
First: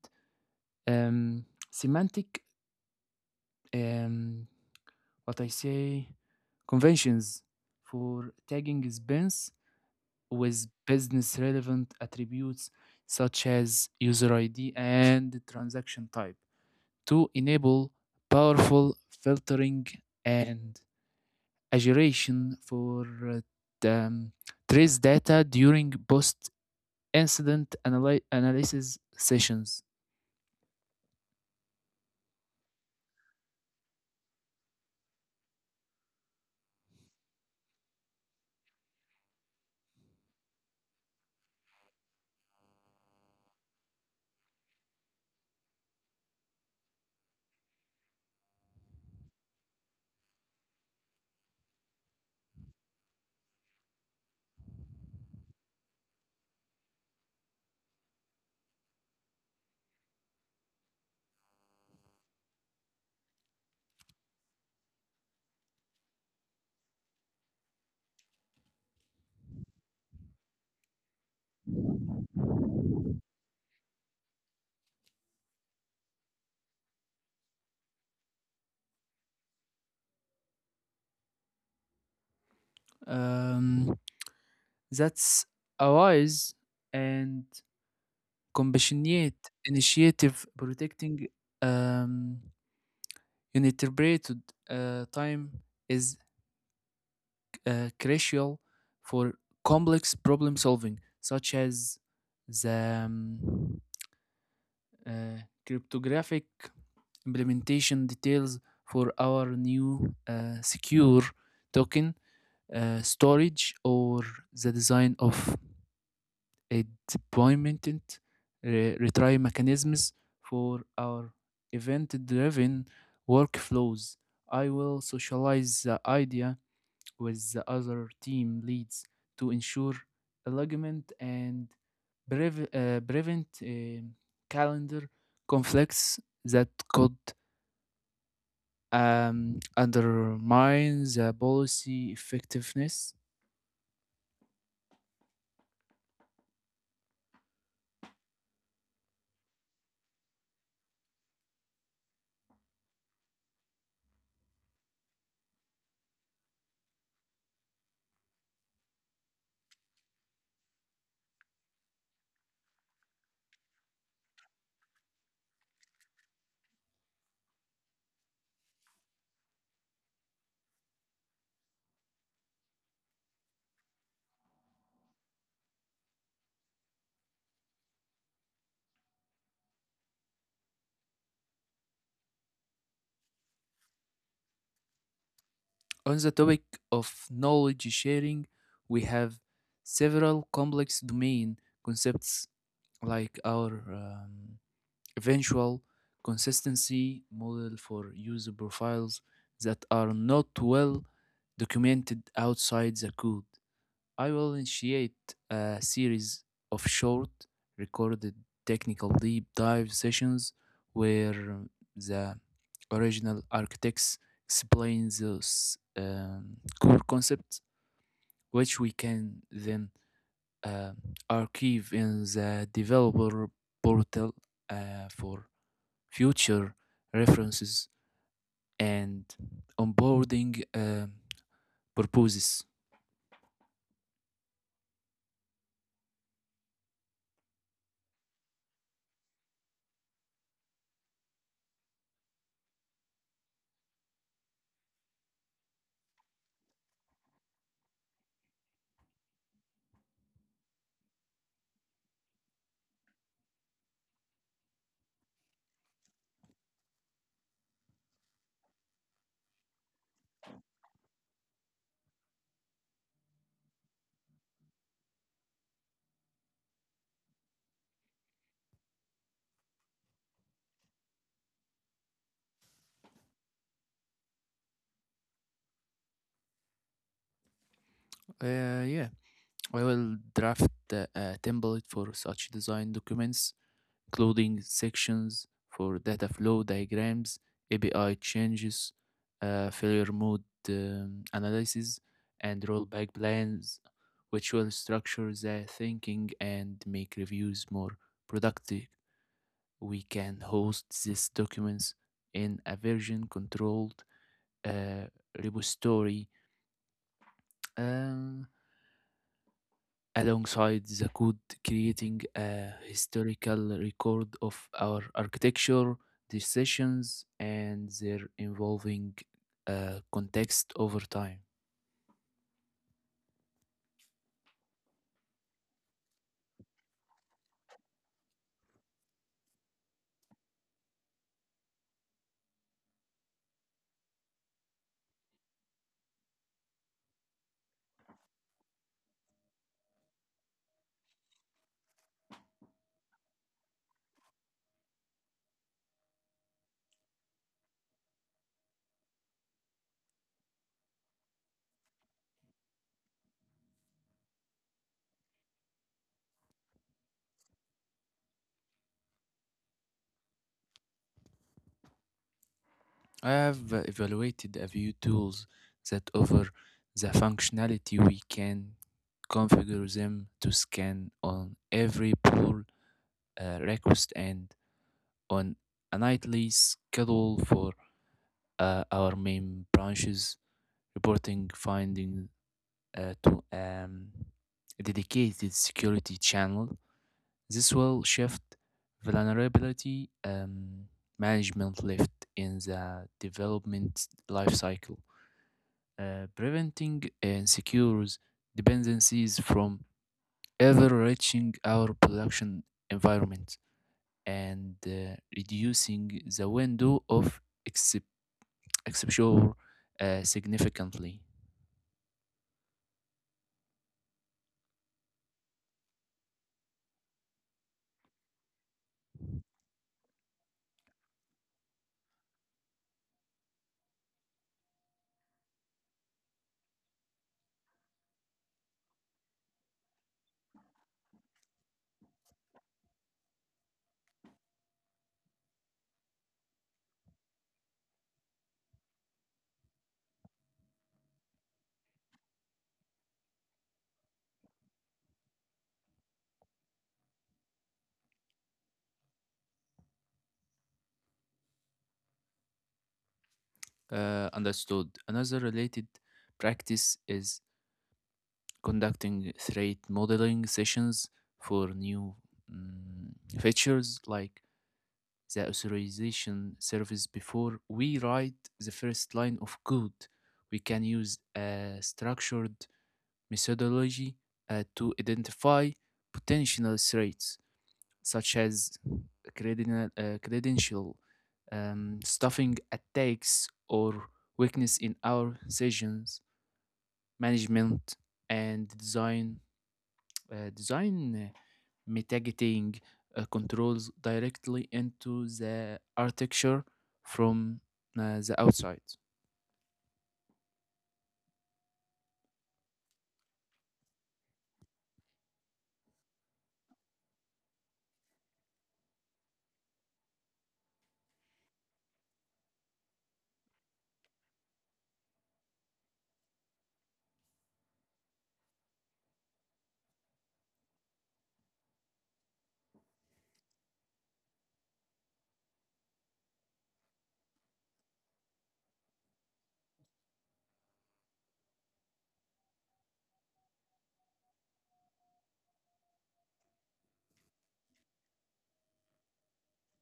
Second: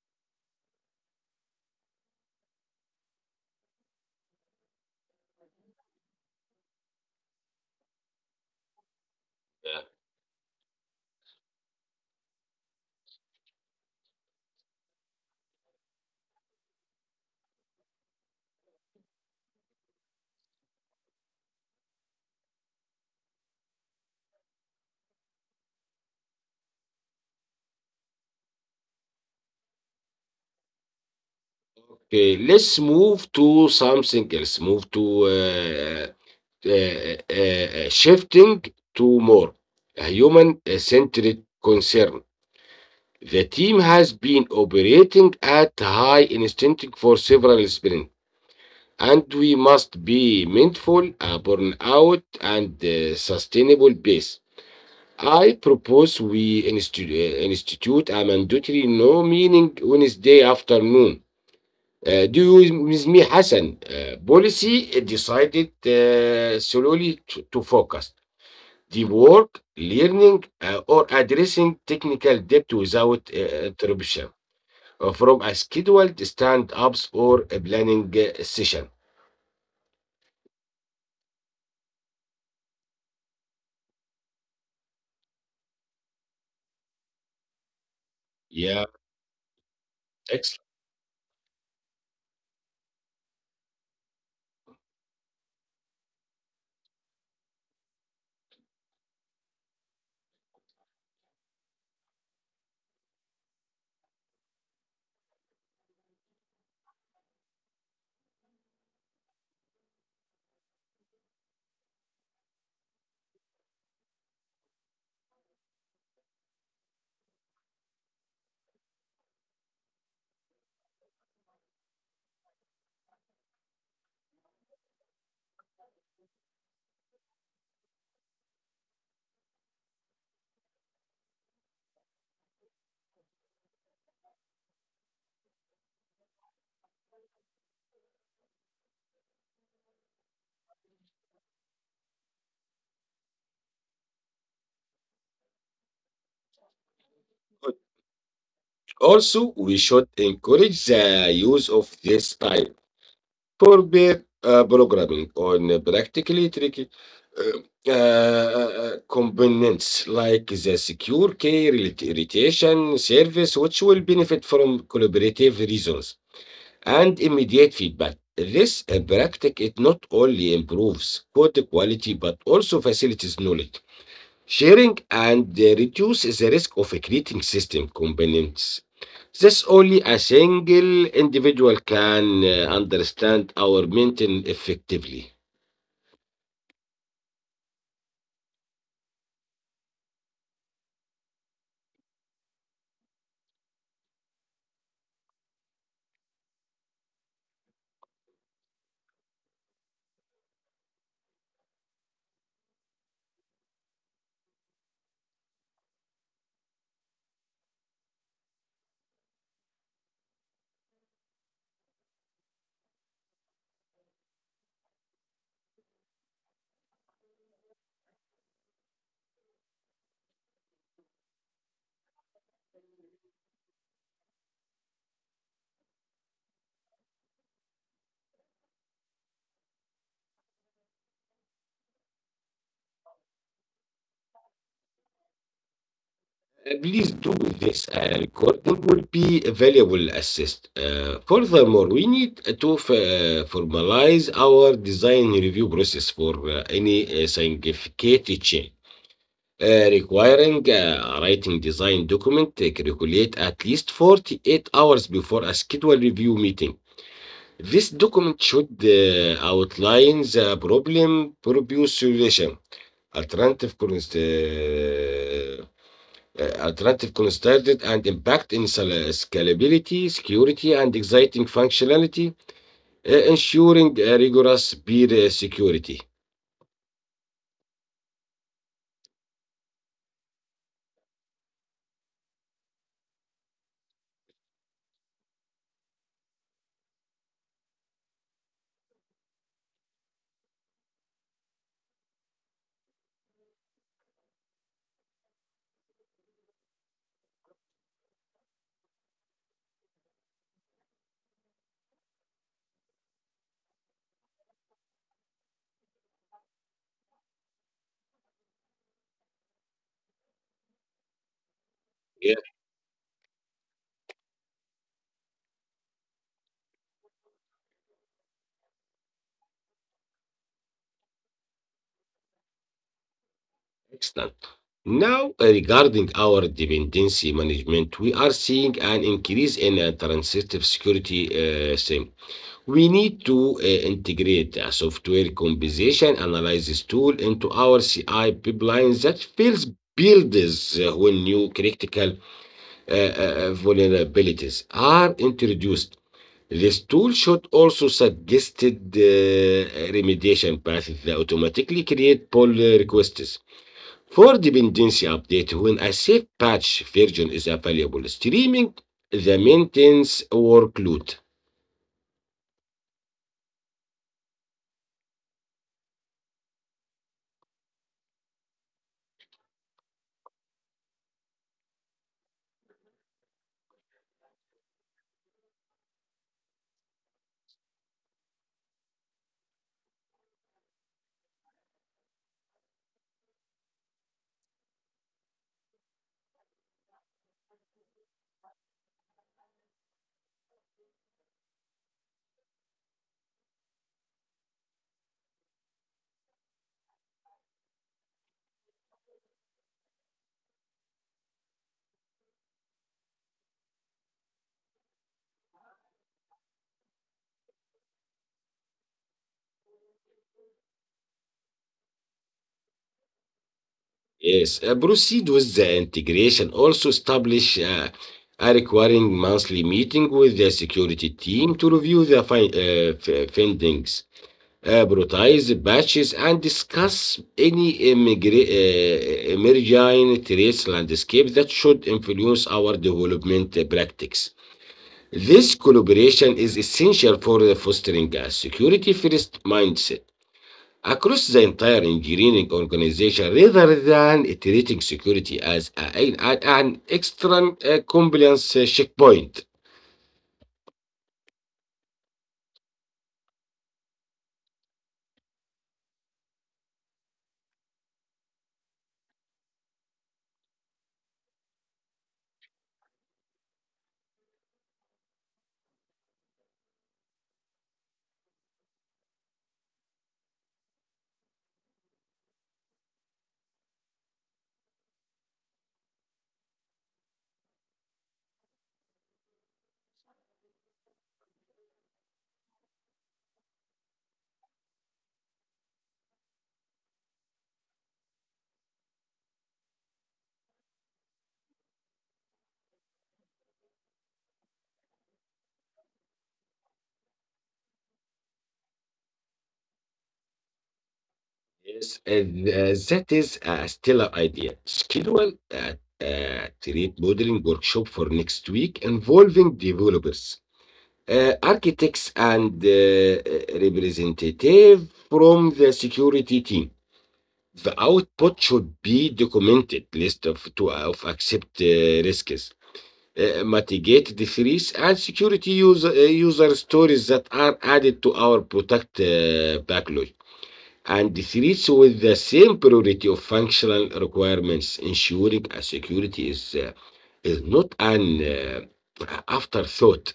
S2: um, semantic um, what I say conventions for tagging spans with business relevant attributes such as user I D and transaction type to enable powerful filtering and aggregation for uh, the, um, trace data during post incident analy- analysis sessions.
S1: Okay, let's move to something else. Move to uh, uh, uh, uh, shifting to more a human-centered concern. The team has been operating at high instinct for several sprints, and we must be mindful a burnout and uh, sustainable pace. I propose we insti- uh, institute a mandatory no meaning Wednesday afternoon uh, do with me, Hassan. Uh, policy decided uh, solely to, to focus the work, learning, uh, or addressing technical debt without uh, interruption uh, from a scheduled stand-ups or a planning uh, session.
S2: Um, that's a wise and
S1: Yeah,
S2: compassionate initiative.
S1: excellent.
S2: Protecting um, uninterpreted uh, time is uh, crucial for complex problem solving, such as the um, uh, cryptographic implementation details for our new uh, secure token uh, storage, or the design of a deployment re- retry mechanisms for our event driven workflows. I will socialize the idea with the other team leads to ensure alignment and brev uh, prevent um calendar conflicts that could um, undermine the policy effectiveness.
S1: Also, we should encourage the use of this type. For uh, programming on uh, practically tricky uh, uh, components like the secure key retention service, which will benefit from collaborative reasons and immediate feedback. This uh, practice it not only improves code quality but also facilitates knowledge sharing and uh, reduces the risk of creating system components. This only a single individual can uh, understand our maintain effectively.
S2: On the topic of knowledge sharing, we have several complex domain concepts like our um, eventual consistency model for user profiles that are not well documented outside the code. I will initiate a series of short recorded technical deep dive sessions where the original architects explain those um, core concepts, which we can then uh, archive in the developer portal uh, for future references, and onboarding uh, purposes.
S1: Uh, Please do this. Uh, recording will be a valuable assist. Uh, furthermore, we need to f- uh, formalize our design review process for uh, any uh, significant change, uh, requiring uh, writing design document uh, calculate at least forty-eight hours before a scheduled review meeting. This document should uh, outline the problem, propose solution, alternative const- uh, uh, alternative considered and impact in scal- scalability, security, and exciting functionality, uh, ensuring uh, rigorous peer uh, security.
S2: Uh, yeah, I will draft uh, a template for such design documents, including sections for data flow diagrams, A P I changes, uh, failure mode um, analysis, and rollback plans, which will structure the thinking and make reviews more productive. We can host these documents in a version controlled uh, repository, um, alongside the code, creating
S1: Yeah,
S2: a historical record of our architecture decisions and their evolving uh, context over time.
S1: excellent. Now, uh, regarding our dependency management, we are seeing an increase in uh, transitive security uh, thing. We need to uh, integrate a software composition analysis tool into our C I pipeline that fills builds uh, when new critical uh, uh, uh, vulnerabilities are introduced. This tool should also suggested uh, remediation paths that automatically create pull requests for dependency update when a safe patch version is available, streaming the maintenance workload.
S2: I have uh, evaluated a few tools that offer the functionality. We can configure them to scan on every pull uh, request and on a nightly schedule for uh, our main branches, reporting findings uh, to um, a dedicated security channel. This will shift vulnerability um, management left in the development lifecycle, uh, preventing and secures dependencies from ever reaching our production environment and uh, reducing the window of ex- exposure uh, significantly.
S1: Yes, uh, proceed with the integration. Also establish uh, a requiring monthly meeting with the security team to review the fin- uh, f- findings, uh, prioritize patches and discuss any immigra- uh, emerging threats landscape that should influence our development practices. This collaboration is essential for fostering a security first mindset across the entire engineering organization rather than treating security as a- an, an extra uh, compliance checkpoint.
S2: Uh, understood. Another related practice is conducting threat modeling sessions for new mm, features like the authorization service before we write the first line of code. We can use a structured methodology uh, to identify potential threats, such as credina- uh, credential um, stuffing attacks or weakness in our sessions management, and design uh, design uh, mitigating uh, controls directly into the architecture from uh, the outside.
S1: Yes, and uh, that is a stellar idea. Schedule a, a trade modeling workshop for next week involving developers, uh, architects, and uh, uh, representative from the security team. The output should be documented list of to of accept uh, risks, uh, mitigate the threats, and security user uh, user stories that are added to our product uh, backlog and treats with the same priority of functional requirements, ensuring a security is, uh, is not an uh, afterthought.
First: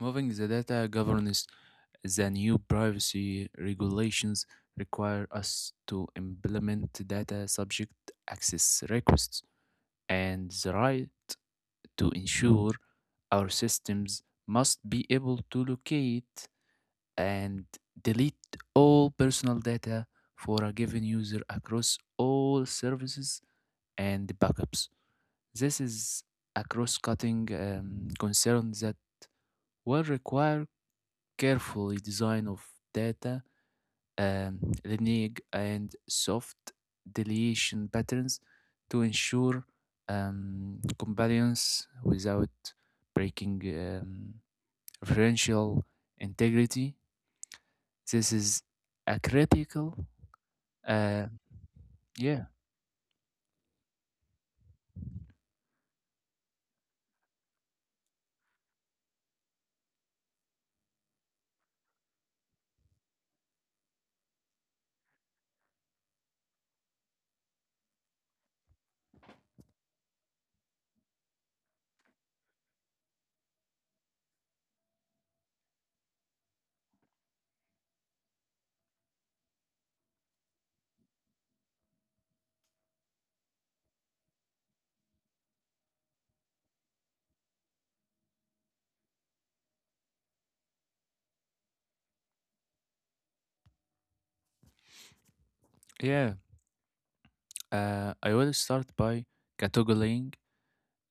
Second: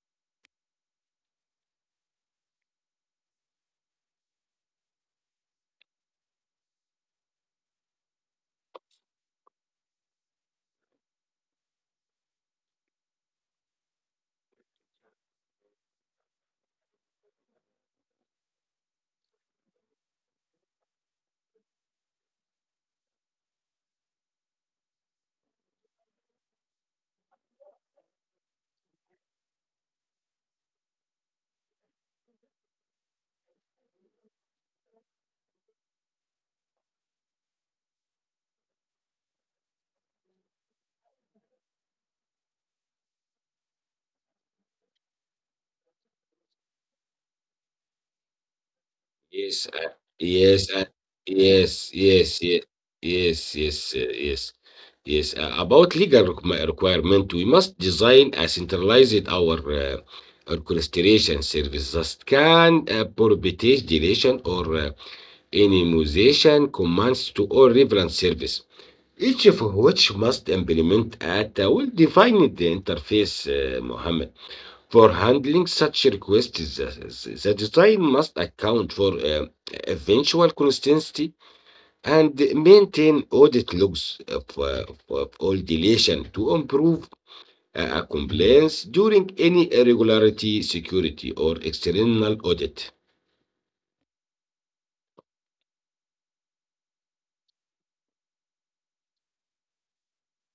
S2: Moving the data governance, the new privacy regulations require us to implement data subject access requests and the right to ensure our systems must be able to locate and delete all personal data for a given user across all services and backups. This is a cross cutting um, concern that will require carefully design of data um, renege and soft deletion patterns to ensure um, compliance without breaking um, referential integrity. This is a
S1: Yes,
S2: critical.
S1: I, yes,
S2: Uh,
S1: I, yes,
S2: yeah,
S1: yes, yes, yes, yes, uh, yes, yes. Uh, about legal requi- requirement, we must design a centralized our uh, orchestration service that can uh, prohibit deletion or uh, anonymization commands to all reference service, each of which must implement at a well-defined interface, uh, Mohammed. For handling such requests, the the design must account for uh, eventual consistency and maintain audit logs of, uh, of all deletion to improve uh, compliance during any irregularity, security, or external audit.
S2: yeah. Uh, I will start by categorizing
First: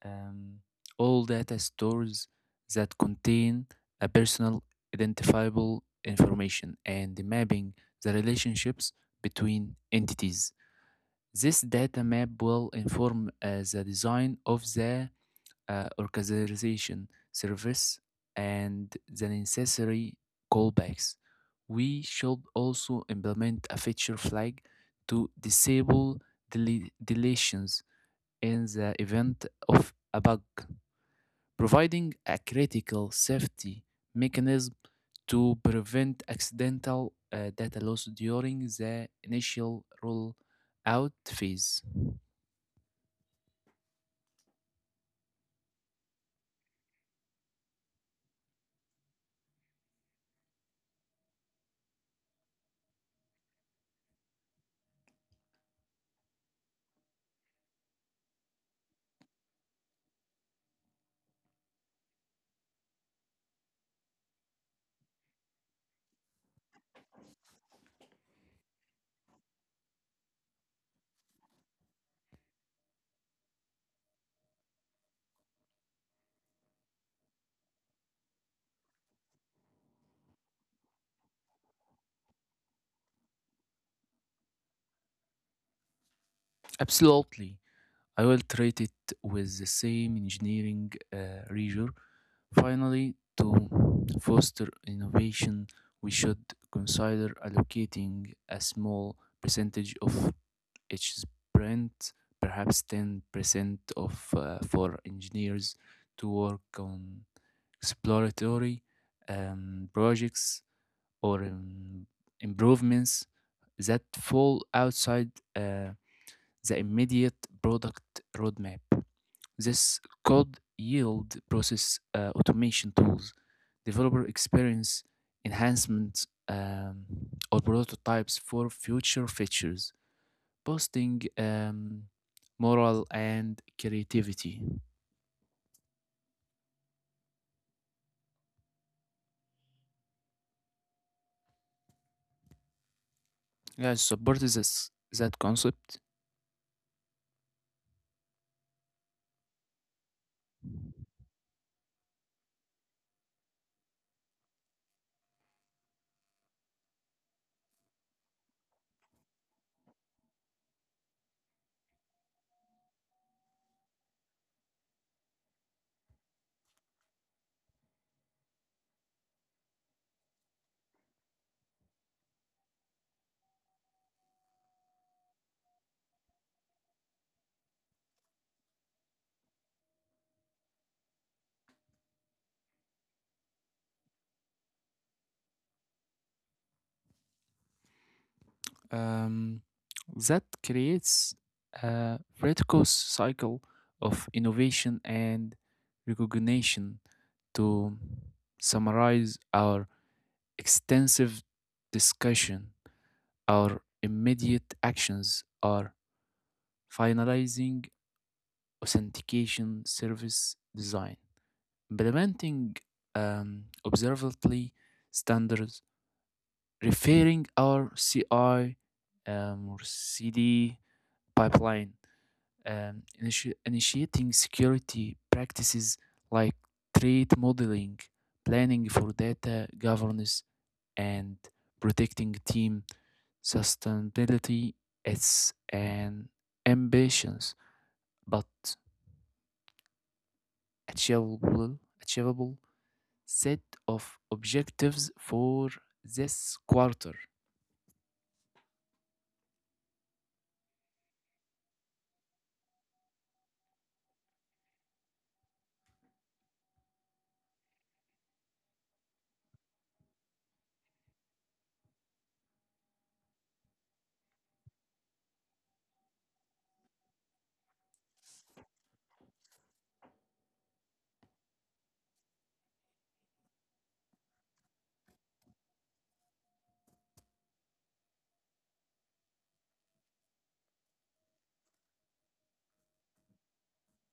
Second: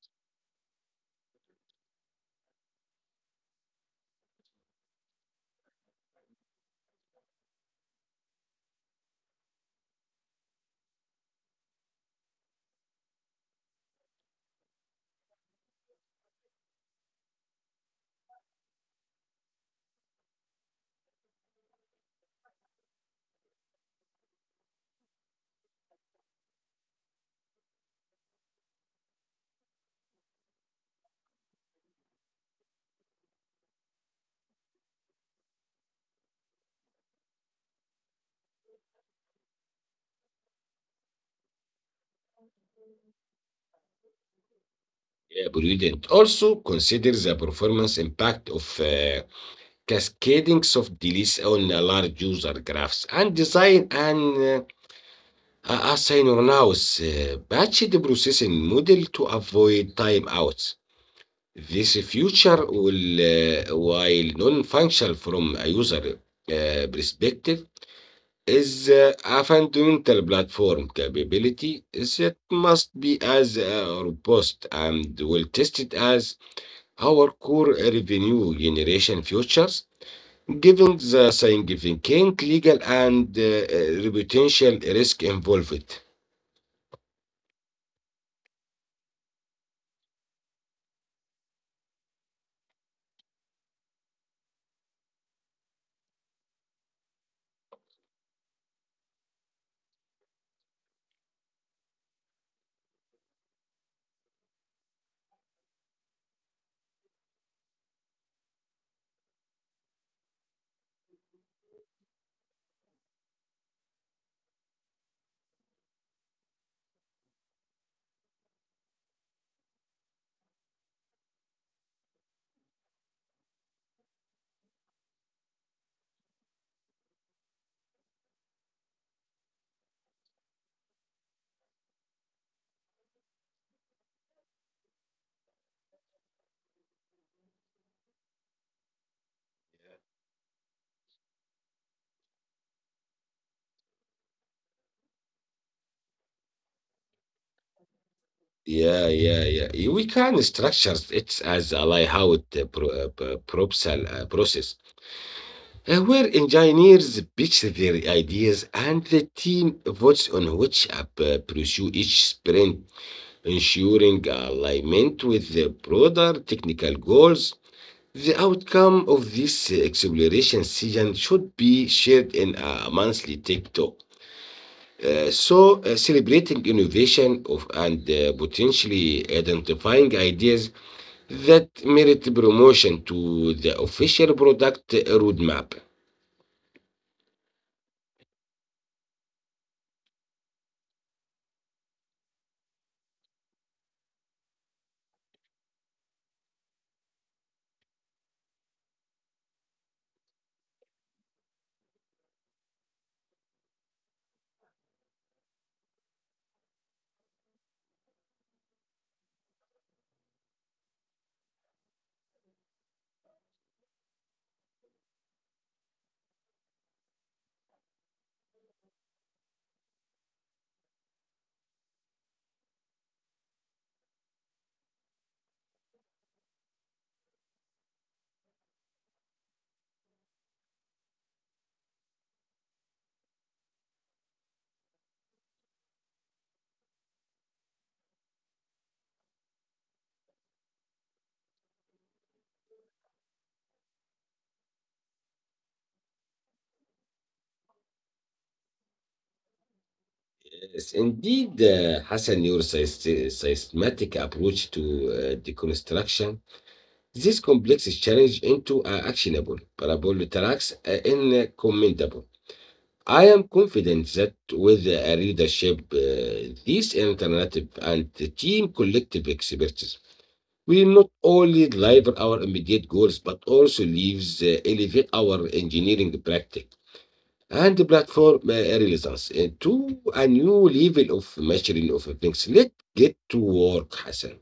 S2: Um, all data stores that contain a personal identifiable information and mapping the relationships between entities. This data map will inform uh, the design of the uh, organization service and the necessary callbacks. We should also implement a feature flag to disable dele- deletions in the event of a bug, providing a critical safety mechanism to prevent accidental uh, data loss during the initial rollout phase.
S1: Yeah, prudent. Also consider the performance impact of uh, cascading soft deletes on large user graphs and design an uh, A- As are Cynonauts uh, batch the processing model to avoid time. This feature will, uh, while non-functional from a user uh, perspective, is uh, a fundamental platform capability that must be as uh, robust and well tested as our core revenue generation features, given the significant legal and uh, uh, reputational risk involved.
S2: Absolutely. I will treat it with the same engineering uh, rigor. Finally, to foster innovation, we should consider allocating a small percentage of each sprint, perhaps ten percent of uh, for engineers to work on exploratory um, projects or um, improvements that fall outside uh, the immediate product roadmap. This could yield process uh, automation tools, developer experience enhancements, um, or prototypes for future features, boosting um, moral and creativity. Yeah, support this that concept
S1: Yeah, yeah, yeah. Y- We can structure it as a layout uh, pro, uh, p- proposal uh, process uh, where engineers pitch their ideas and the team votes on which app uh, pursue each sprint, ensuring alignment with the broader technical goals. The outcome of this uh, exploration session should be shared in uh, a monthly tech talk. Uh, so, uh, celebrating innovation of and uh, potentially identifying ideas that merit promotion to the official product roadmap.
S2: um, that creates a virtuous cycle of innovation and recognition. To summarize our extensive discussion, our immediate actions are finalizing authentication service design, implementing um, observability standards, referring our C I um, or C D pipeline, um, initi- initiating security practices like threat modeling, planning for data governance, and protecting team sustainability. It's an ambitions, but achievable, achievable set of objectives for this quarter.
S1: Yes, indeed, uh, Hassan, your syst- systematic approach to uh, deconstruction this complex challenge into uh, actionable parable tracks uh, in uh, commendable. I am confident that with a leadership, uh, this alternative and the team collective expertise will not only deliver our immediate goals but also leaves uh, elevate our engineering practice and platform uh, relevance uh, to a new level of mastering of things. Let's get to work, Hassan.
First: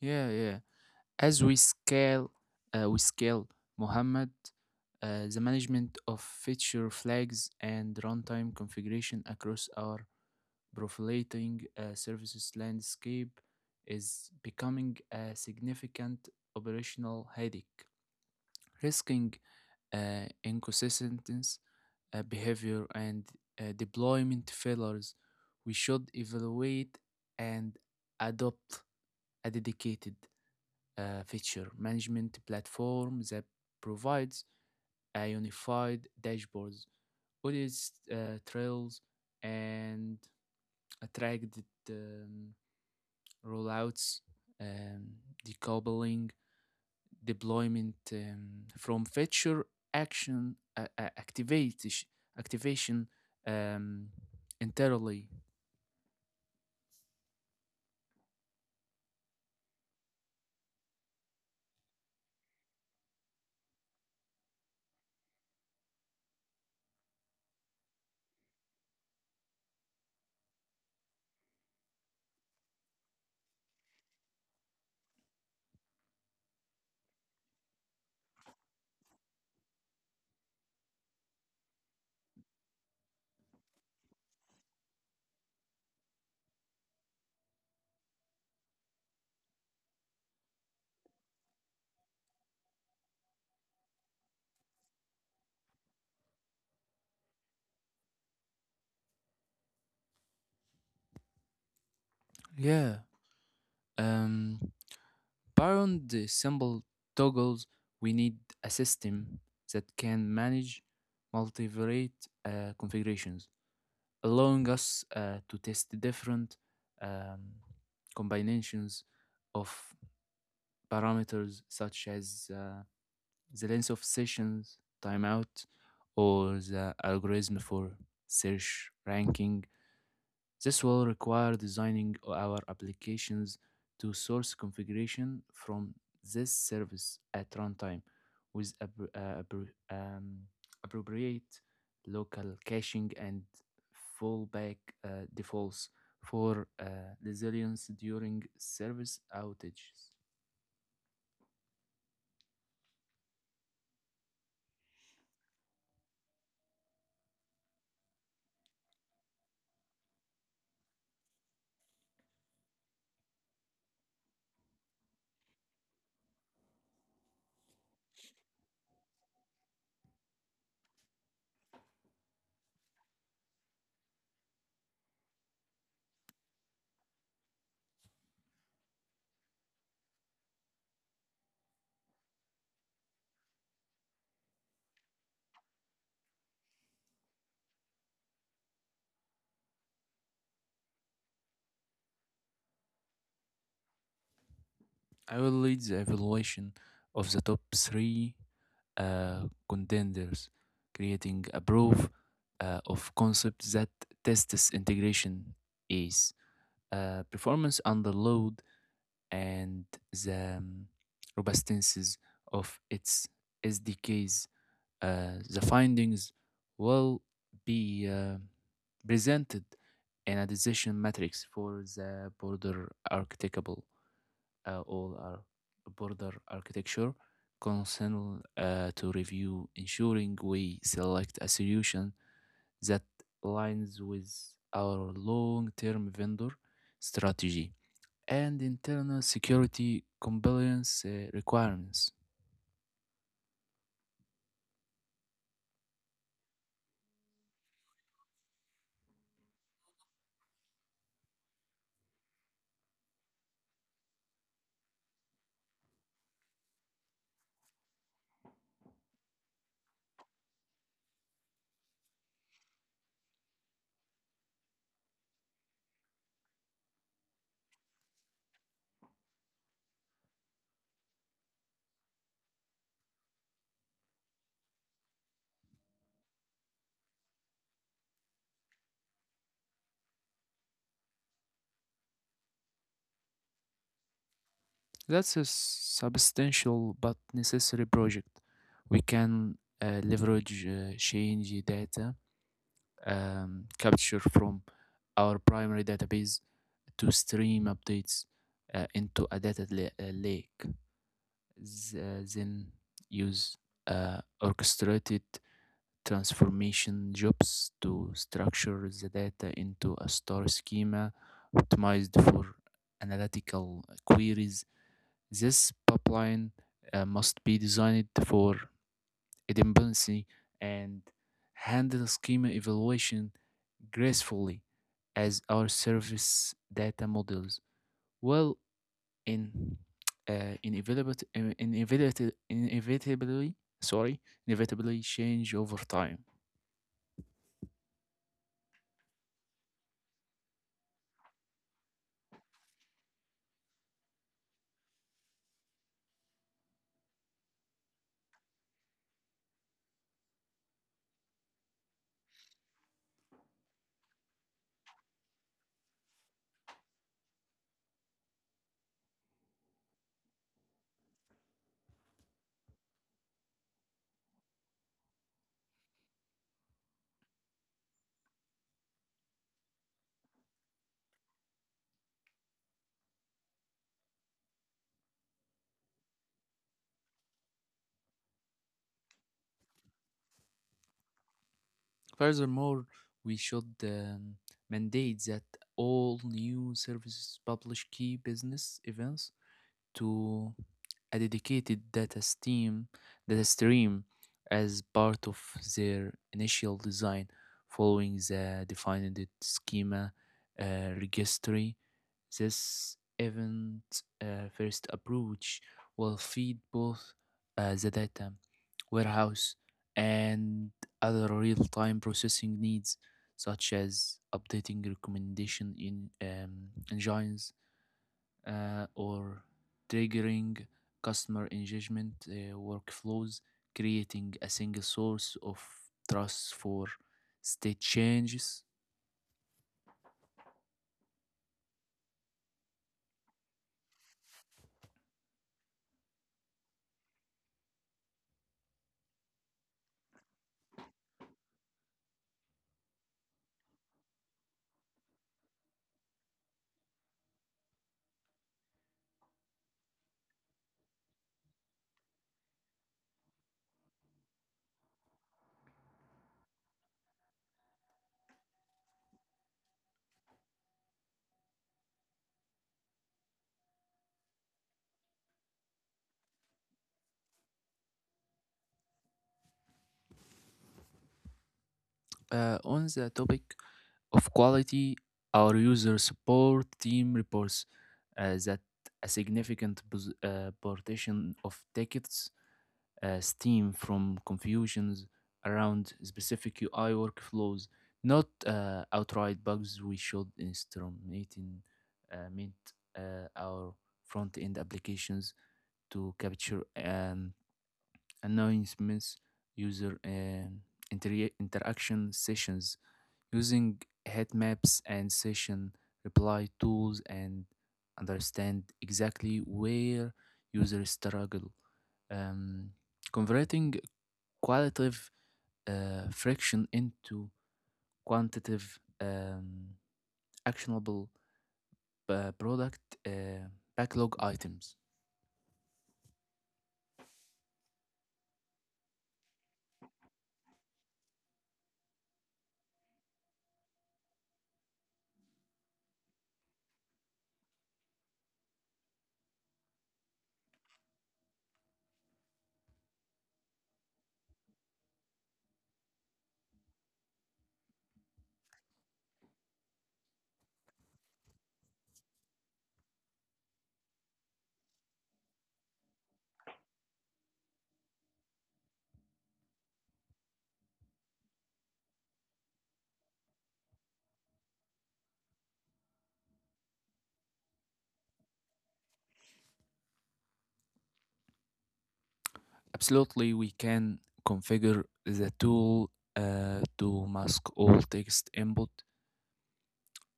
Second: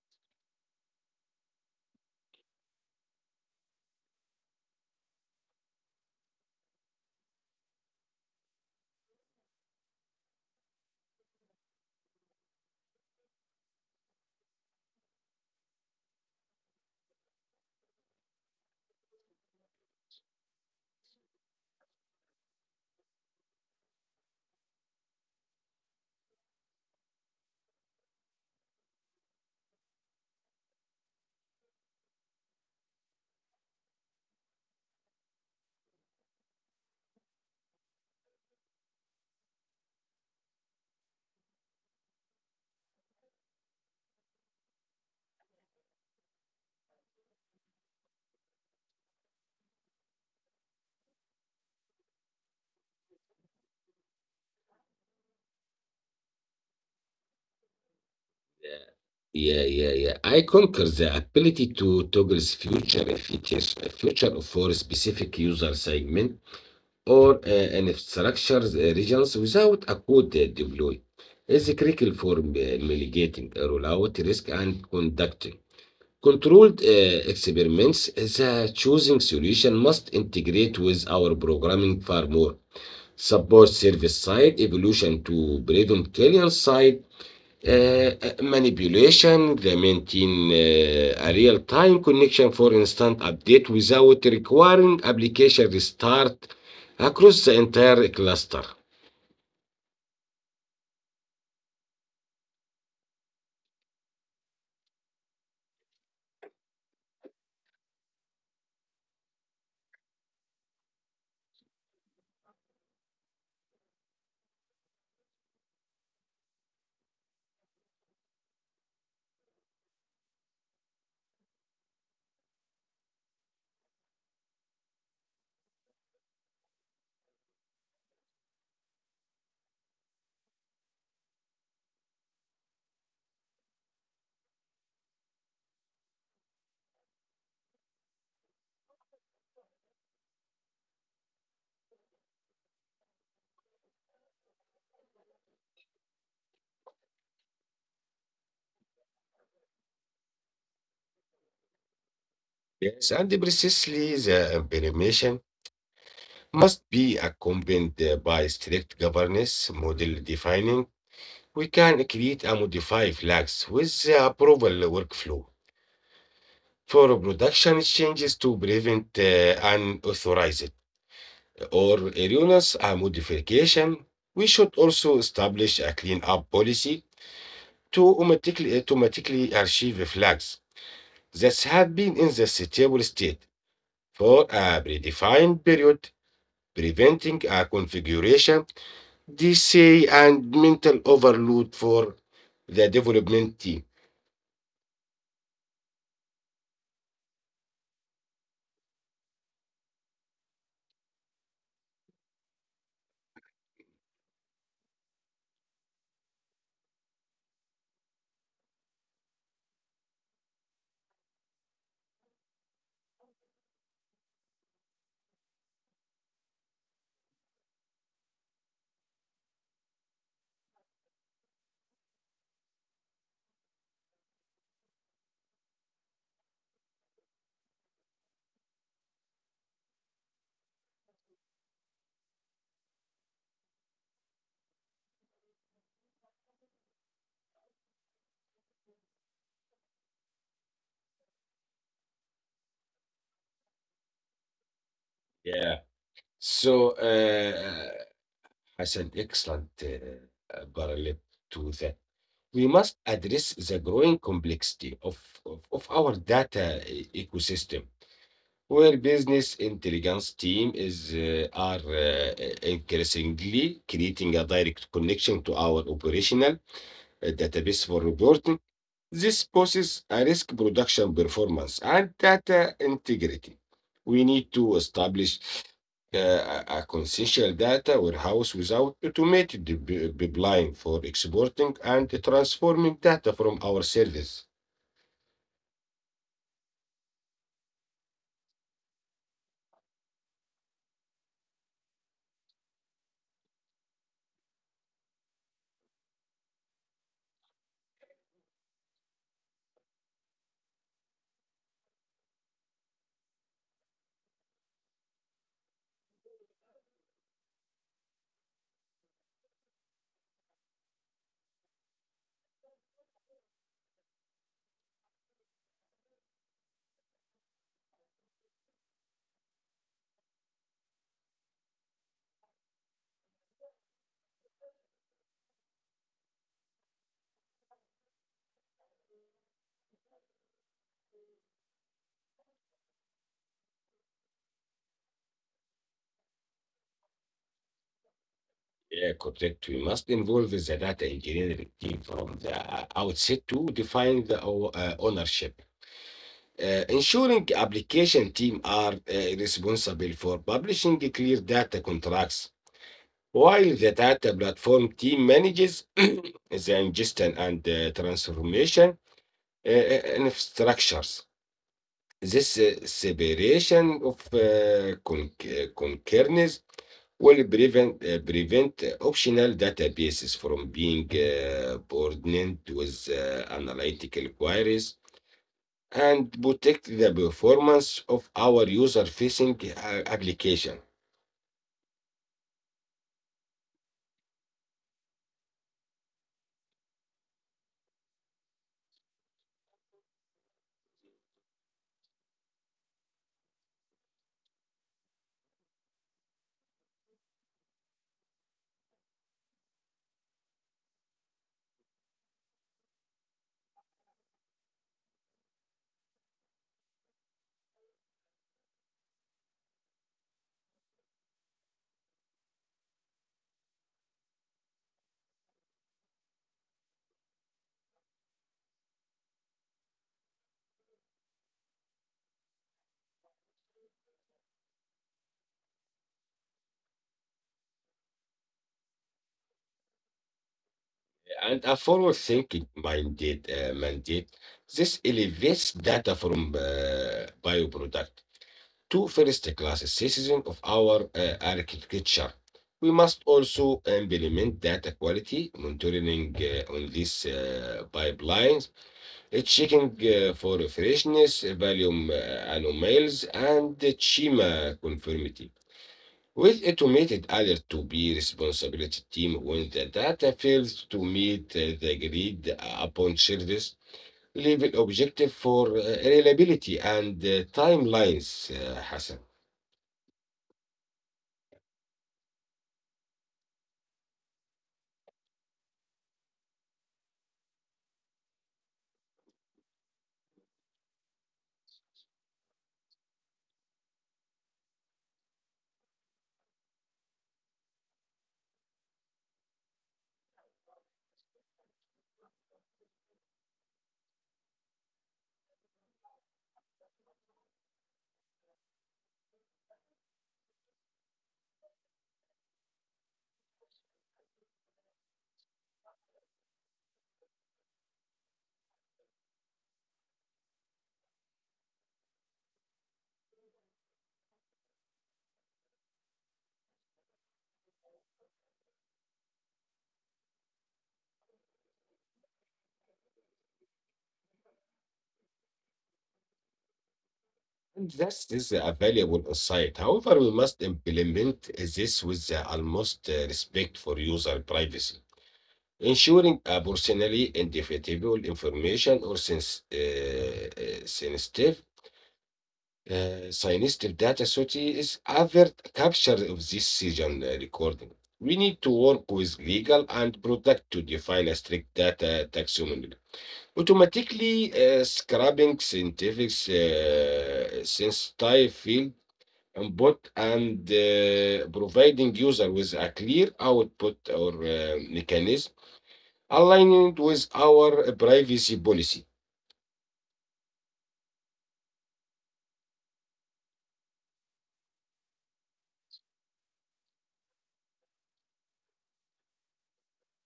S2: Yeah, yeah. As we scale, uh, we scale Muhammad, uh, the management of feature flags and runtime configuration across our proliferating uh, services landscape is becoming a significant operational headache, risking uh, inconsistent uh, behavior and uh, deployment failures. We should evaluate and adopt a dedicated uh, feature management platform that provides a unified dashboards, audit uh, trails, and attracted um, rollouts, um, decoupling deployment um, from feature action uh, uh, activati- activation um, entirely.
S1: Yeah, yeah, yeah. I conquer the ability to toggle future features, uh, future for specific user segment or uh, in uh, regions without a code uh, deploy is critical for uh, mitigating uh, rollout risk and conducting controlled uh, experiments. The choosing solution must integrate with our programming far more, support service side evolution to prevent client side uh, uh, manipulation, they maintain uh, a real-time connection for instant update without requiring application restart across the entire cluster.
S2: Yeah. Um, Beyond the simple toggles, we need a system that can manage multivariate uh, configurations, allowing us uh, to test different um, combinations of parameters such as uh, the length of sessions, timeout, or the algorithm for search ranking. This will require designing our applications to source configuration from this service at runtime with uh, um, appropriate local caching and fallback uh, defaults for uh, resilience during service outages.
S1: Yes, and precisely the implementation must be accompanied uh, by strict governance model defining. We can create a modify flags with the approval workflow for production changes to prevent uh, unauthorized or erroneous uh, modification, we should also establish a cleanup policy to automatically, automatically archive flags that have been in the stable state for a predefined period, preventing a configuration, D C, and mental overload for the development team.
S2: I will lead the evaluation of the top three uh, contenders, creating a proof uh, of concept that tests integration is uh, performance under load and the um, robustness of its S D Ks. Uh, the findings will be uh, presented in a decision matrix for the border architectable uh, all our border architecture council uh, to review, ensuring we select a solution that aligns with our long-term vendor strategy and internal security compliance uh, requirements.
S1: Yeah. So, uh, uh, Hassan, excellent uh, uh, parallel to that. We must address the growing complexity of, of, of our data e- ecosystem, where business intelligence team is uh, are uh, increasingly creating a direct connection to our operational uh, database for reporting. This poses a risk production performance and data integrity. We need to establish uh, a a consensual data warehouse without automated pip- pipeline for exporting and transforming data from our service.
S2: That's a substantial but necessary project. We can uh, leverage uh, change data um, capture from our primary database to stream updates uh, into a data la- uh, lake. Th- then use uh, orchestrated transformation jobs to structure the data into a star schema optimized for analytical queries. This pipeline uh, must be designed for dependency, and handle schema evaluation gracefully as our service data models, well, in uh, inevitably, inevitably, inevitably, sorry, inevitably change over time.
S1: Yeah, correct. We must involve the data engineering team from the uh, outset to define the o- uh, ownership, Uh, ensuring application team are uh, responsible for publishing clear data contracts while the data platform team manages [CLEARS THROAT] the ingestion and uh, transformation uh, uh, and structures. This uh, separation of uh, con- uh, concerns will prevent, uh, prevent uh, optional databases from being uh, burdened with uh, analytical queries and protect the performance of our user-facing uh, application.
S2: Furthermore, we should um, mandate that all new services publish key business events to a dedicated data stream, data stream as part of their initial design, following the defined schema uh, registry. This event uh, first approach will feed both uh, the data warehouse and other real-time processing needs, such as updating recommendation in um, engines uh, or triggering customer engagement uh, workflows, creating a single source of trust for state changes.
S1: And a forward-thinking minded uh, mandate, this elevates data from uh, bioproduct to first-class citizen of our uh, architecture. We must also implement data quality monitoring uh, on these uh, pipelines, uh, checking uh, for freshness, volume uh, anomalies, and schema conformity, with automated alert to be responsibility team when the data fails to meet uh, the agreed upon service level objective for uh, reliability and uh, timelines, uh, Hassan.
S2: Uh, on the topic of quality, our user support team reports uh, that a significant pos- uh, portion of tickets uh, steam from confusions around specific U I workflows, not uh, outright bugs. We should instrument in uh, mint uh, our front-end applications to capture and announcements, user um, intera- interaction sessions, using heat maps and session reply tools, and understand exactly where users struggle. Um, Converting qualitative uh, friction into quantitative um, actionable uh, product uh, backlog items.
S1: And this is a valuable insight. However, we must implement this with the utmost uh, respect for user privacy, ensuring a personally identifiable information or sens uh, uh, sensitive Uh, synthetic data sooty is avert capture of this session uh, recording. We need to work with legal and product to define a strict data taxonomy, automatically uh, scrubbing scientific uh, sensitive field input and uh, providing user with a clear output or uh, mechanism aligned with our privacy policy.
S2: Absolutely, we can configure the tool uh, to mask all text input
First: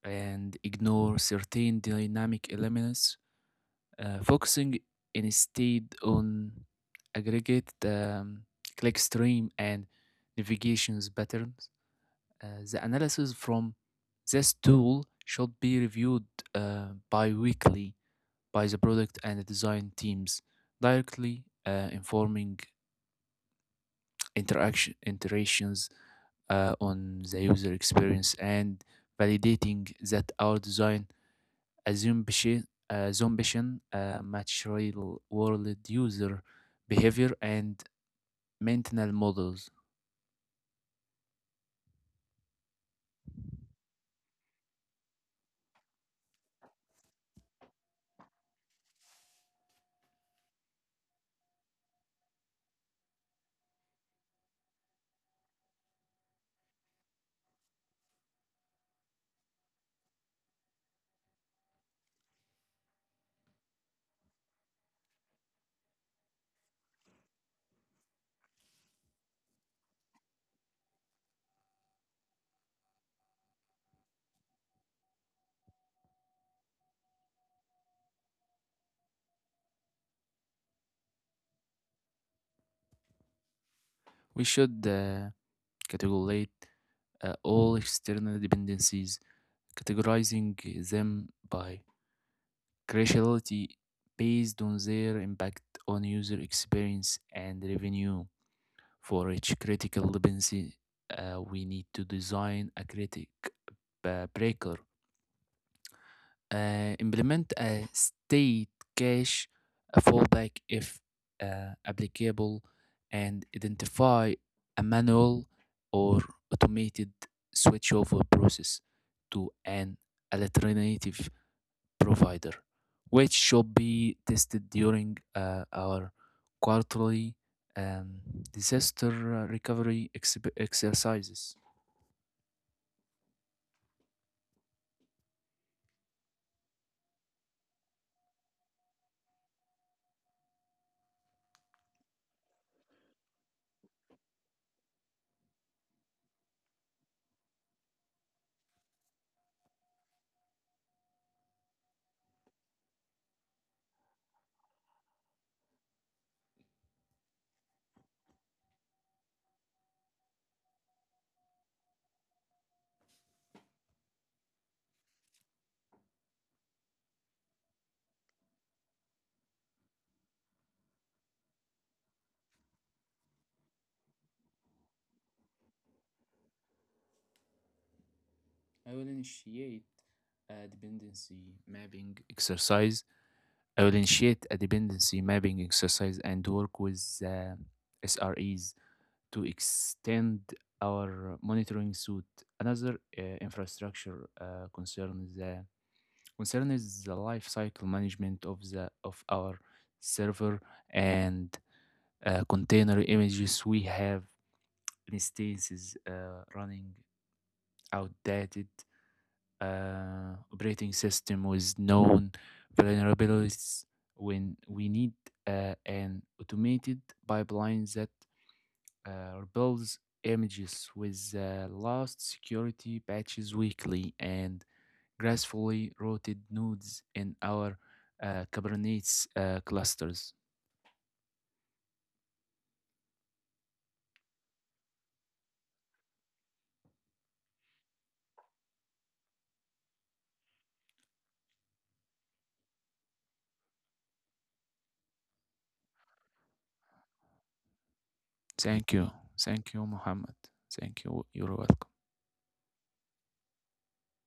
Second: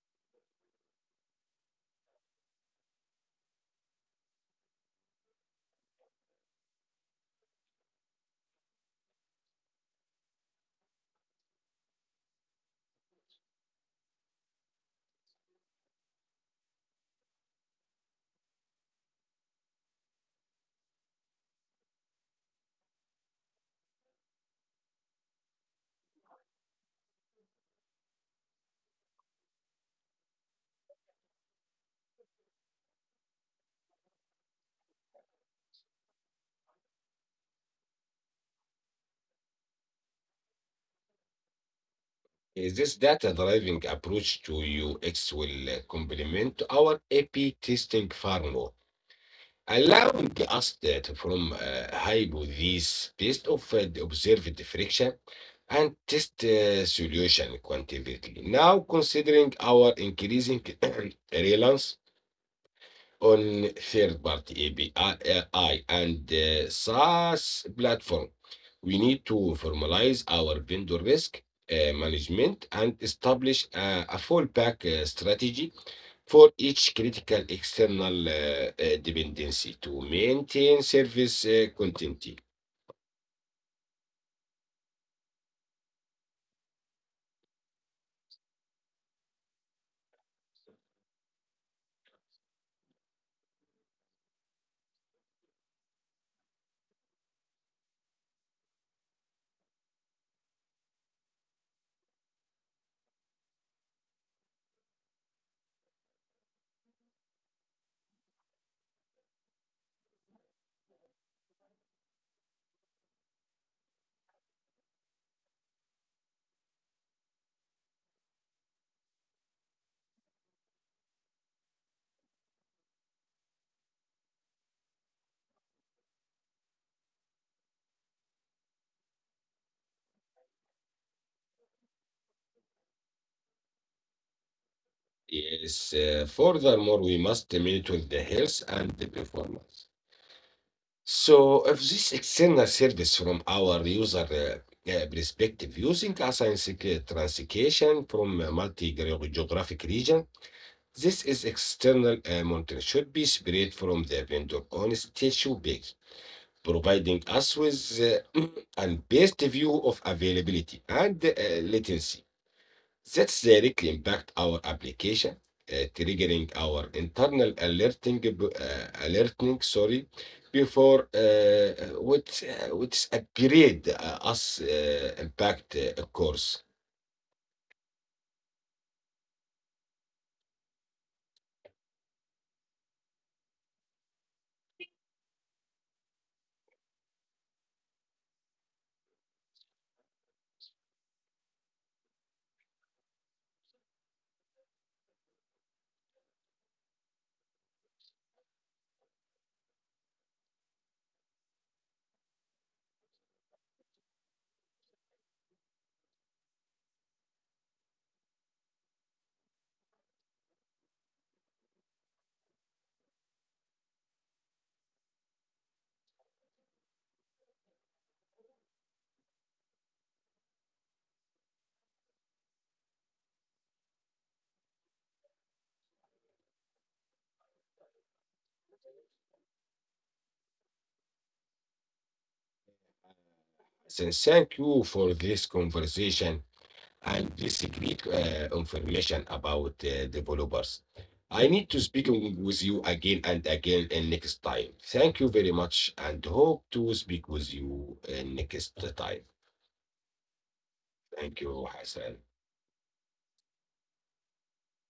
S2: and ignore certain dynamic elements, uh, focusing instead on aggregate um, click stream and navigations patterns. Uh, the analysis from this tool should be reviewed uh, bi-weekly by the product and design teams, directly uh, informing interaction iterations uh, on the user experience and validating that our design assumption assumption uh, match real world user behavior and maintenance models.
S1: Is this data-driven approach to U X will uh, complement our A P testing framework, allowing us data from uh, hypotheses based of uh, the observed friction and test uh, solution quantitatively. Now, considering our increasing [CLEARS THROAT] reliance on third-party A P I and uh, SaaS platform. We need to formalize our vendor risk uh, management and establish a, a fallback uh, strategy for each critical external uh, uh, dependency to maintain service uh, continuity.
S2: We should uh, categorize uh, all external dependencies, categorizing them by cruciality based on their impact on user experience and revenue. For each critical dependency, uh, we need to design a critic b- breaker, uh, implement a state cache fallback if uh, applicable, and identify a manual or automated switchover process to an alternative provider, which should be tested during uh, our quarterly um, disaster uh, recovery exhib exercises.
S1: Yes, uh, furthermore, we must monitor the health and the performance. So if this external service from our user uh, uh, perspective using a science- uh, translation from a multi-geographic region, this is external uh, monitoring should be separate from the vendor on statue page, providing us with uh, [CLEARS THROAT] and best view of availability and uh, latency. Threats directly impact our application, uh, triggering our internal alerting, b- uh, alerting, sorry, before uh, which uh, which upgrade uh, us uh, impact uh, course.
S2: I will initiate a dependency mapping exercise. I will initiate a dependency mapping exercise and work with uh, S R Es to extend our monitoring suite. Another uh, infrastructure uh, concern is the concern is the life cycle management of the of our server and uh, container images. We have instances uh, running outdated uh, operating system with known vulnerabilities. When we need uh, an automated pipeline that uh, rebuilds images with the last security patches weekly and gracefully rooted nodes in our uh, Kubernetes uh, clusters.
S1: Then thank you for this conversation and this great uh, information about uh, developers. I need to speak with you again and again and next time. Thank you very much and hope to speak with you uh, next
S2: Thank you.
S1: time.
S2: Thank you, Mohammed. Thank you.
S1: Thank
S2: You're
S1: you,
S2: welcome.
S1: I